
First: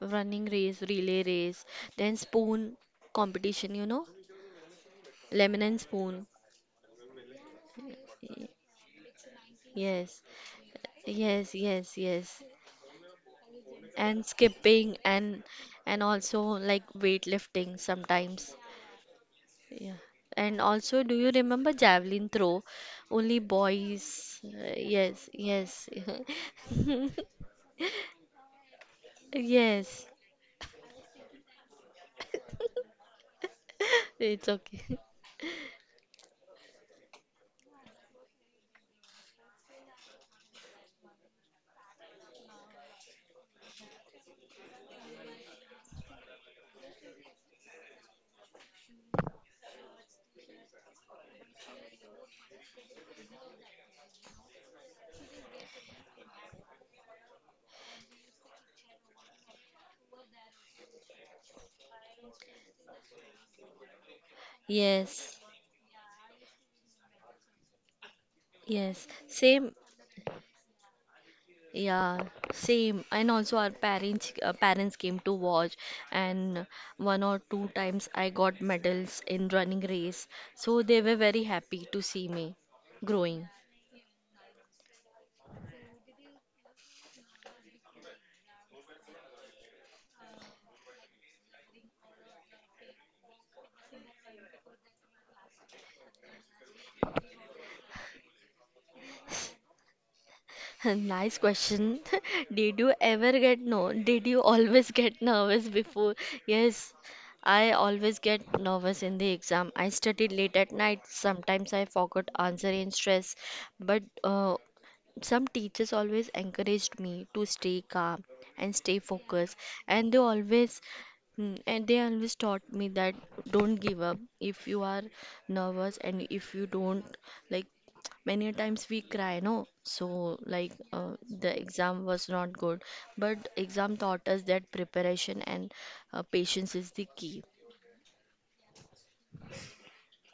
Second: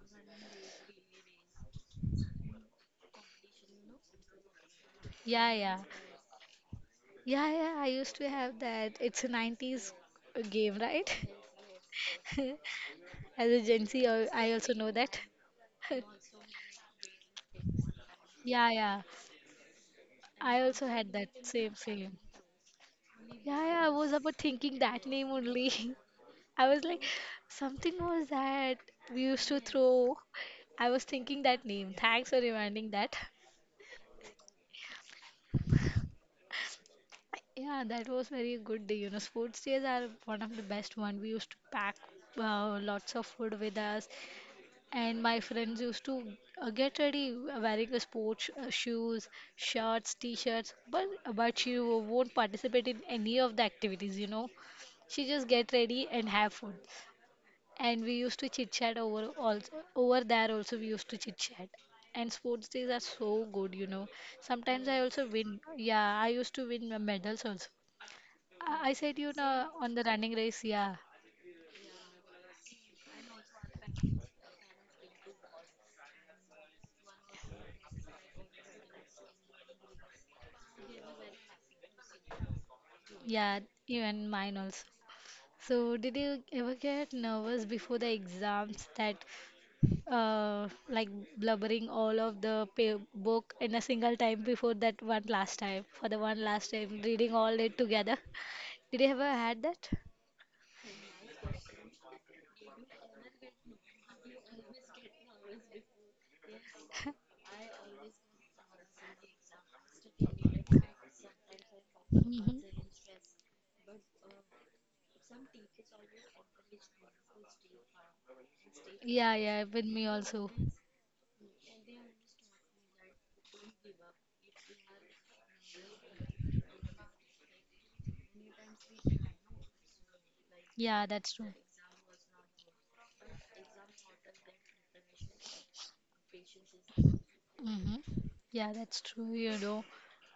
S2: Running race, relay race, then spoon competition, you know?
S1: Yeah,
S2: Lemon
S1: yeah.
S2: and spoon.
S1: Yeah, yeah, I used to
S2: Y-
S1: have that. It's a 90s
S2: Yes.
S1: game, right?
S2: Yes, yes, yes.
S1: As a Gen Z, I
S2: And
S1: I also know
S2: skipping
S1: that.
S2: and also like weightlifting sometimes.
S1: Yeah, yeah.
S2: Yeah.
S1: I
S2: And
S1: also had
S2: also, do
S1: that
S2: you
S1: same
S2: remember
S1: same.
S2: javelin throw? Only
S1: Yeah, yeah, I was about
S2: boys.
S1: thinking that name
S2: Yes,
S1: only.
S2: yes.
S1: I was like, something was that we used to
S2: Yes.
S1: throw. I was thinking that name. Thanks for reminding that.
S2: It's okay.
S1: Yeah, that was very good day. You know, sports days are one of the best one. We used to pack lots of food with us, and my friends used to get ready, wearing the sports shoes, shirts, t-shirts, but she won't participate in any of the activities, you know. She just get ready and have food. And we used to chit chat over, also over there also we used to chit chat. And sports days are so good, you know. Sometimes I also
S2: Yes.
S1: win. Yeah, I used to win medals also. I
S2: Yes.
S1: said, you
S2: Same.
S1: know, on the running race. Yeah,
S2: Yeah, same. And also our parents came to watch, and one or two times I got medals in running race. So they were very happy to see me growing.
S1: yeah, even mine also. So, did you ever get nervous before the exams that, like blubbering all of the book in a single time before that one last time, for the one last time, reading all it together? Did you ever had that?
S2: Nice question. Did you ever get no? Did you always get nervous before? Yes, I always get nervous in the exam. I studied late at night. Sometimes I forgot
S1: Mhm.
S2: answer in stress, but some teachers always encouraged me to stay calm and stay
S1: Yeah,
S2: focused,
S1: yeah, with me
S2: and they
S1: also.
S2: always and they always taught me that don't give up if you are nervous, and if you don't like many a times we cry no so like
S1: Yeah, that's
S2: the
S1: true.
S2: exam was not good, but exam taught us that preparation and patience is the key.
S1: Hmm. Yeah, that's true. You know,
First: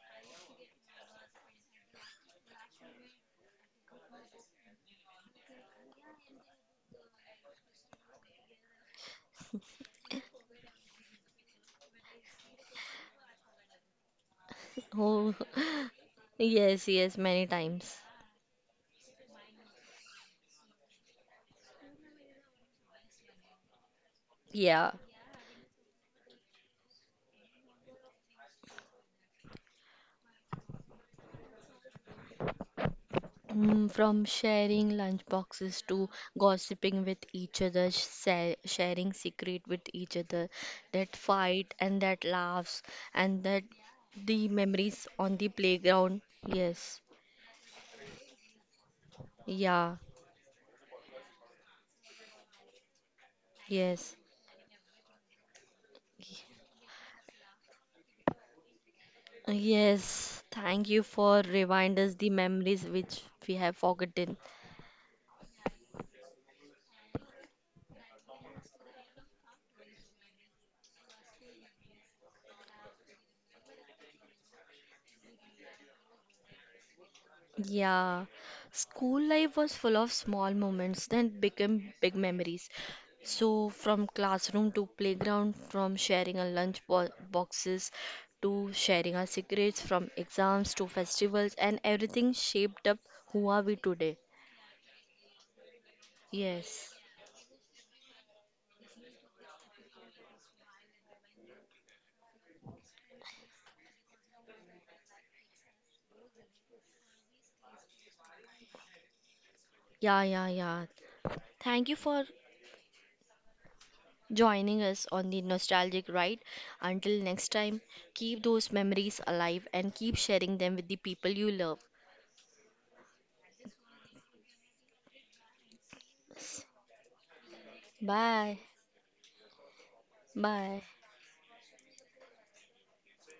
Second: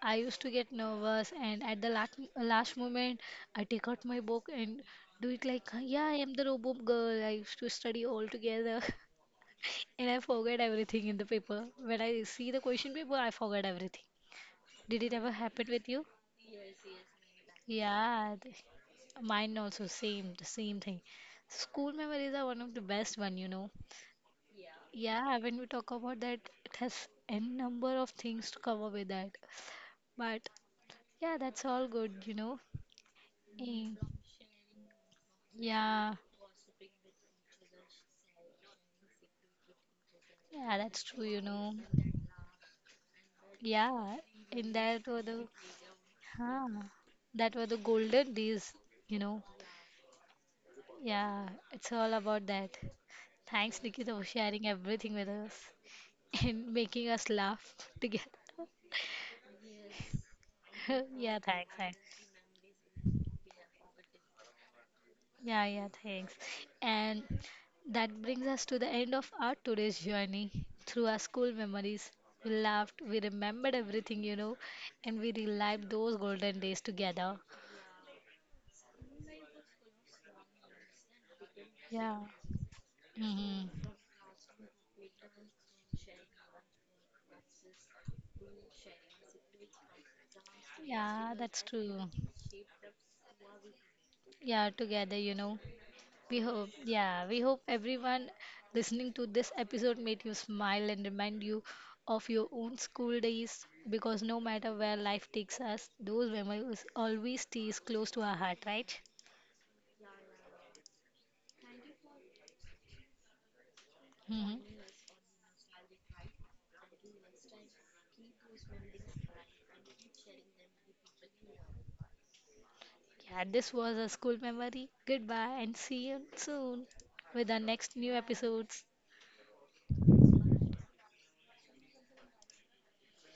S1: I used to get nervous, and at the last moment, I take out my book and do it like, yeah, I am the robot girl. I used to study all together, and I forget everything in the paper. When I see the question paper, I forget everything. Did it
S2: Oh
S1: ever happen with you?
S2: yes, yes, many times.
S1: Yeah, mine also same, the same thing. School memories are one of the best one, you know.
S2: Yeah.
S1: Yeah, when we talk about that, it has n number of things to cover with that. But yeah, that's all good, you know. Eh,
S2: From sharing lunchboxes to
S1: yeah,
S2: gossiping with each other, sharing secret with each other,
S1: yeah, that's
S2: that
S1: true, you
S2: fight
S1: know.
S2: and that laughs and that
S1: Yeah,
S2: the
S1: in that were
S2: memories
S1: the,
S2: on the playground.
S1: huh,
S2: Yes,
S1: that were the golden days, you know.
S2: yeah,
S1: Yeah, it's all about that. Thanks, Nikita, for
S2: yes,
S1: sharing everything with us and making us laugh together.
S2: yes. Thank you
S1: Yeah,
S2: for
S1: thanks, thanks.
S2: remind us the memories which we have forgotten.
S1: Yeah, yeah, thanks. And that brings us to the end of our today's journey through our school memories. We laughed, we remembered everything, you know, and we relived those golden days together.
S2: Yeah, school life was full of small moments that became big
S1: Yeah.
S2: memories.
S1: Hmm.
S2: So, from classroom to playground, from sharing our lunch boxes to sharing our secrets, from exams to
S1: Yeah,
S2: festivals,
S1: that's
S2: and
S1: true.
S2: everything shaped up who are we today.
S1: Yeah, together, you know. We hope,
S2: Yes.
S1: yeah, we hope everyone listening to this episode made you smile and remind you of your own school days, because no matter where life takes us, those memories always stays close to our heart, right?
S2: Yeah, yeah, yeah. Thank you for
S1: Hmm.
S2: joining us on the nostalgic ride. Until next time, keep those memories alive and keep sharing them with the people you love.
S1: Yeah, this was a school memory. Goodbye and see you soon with our next new
S2: Bye.
S1: episodes.
S2: Bye.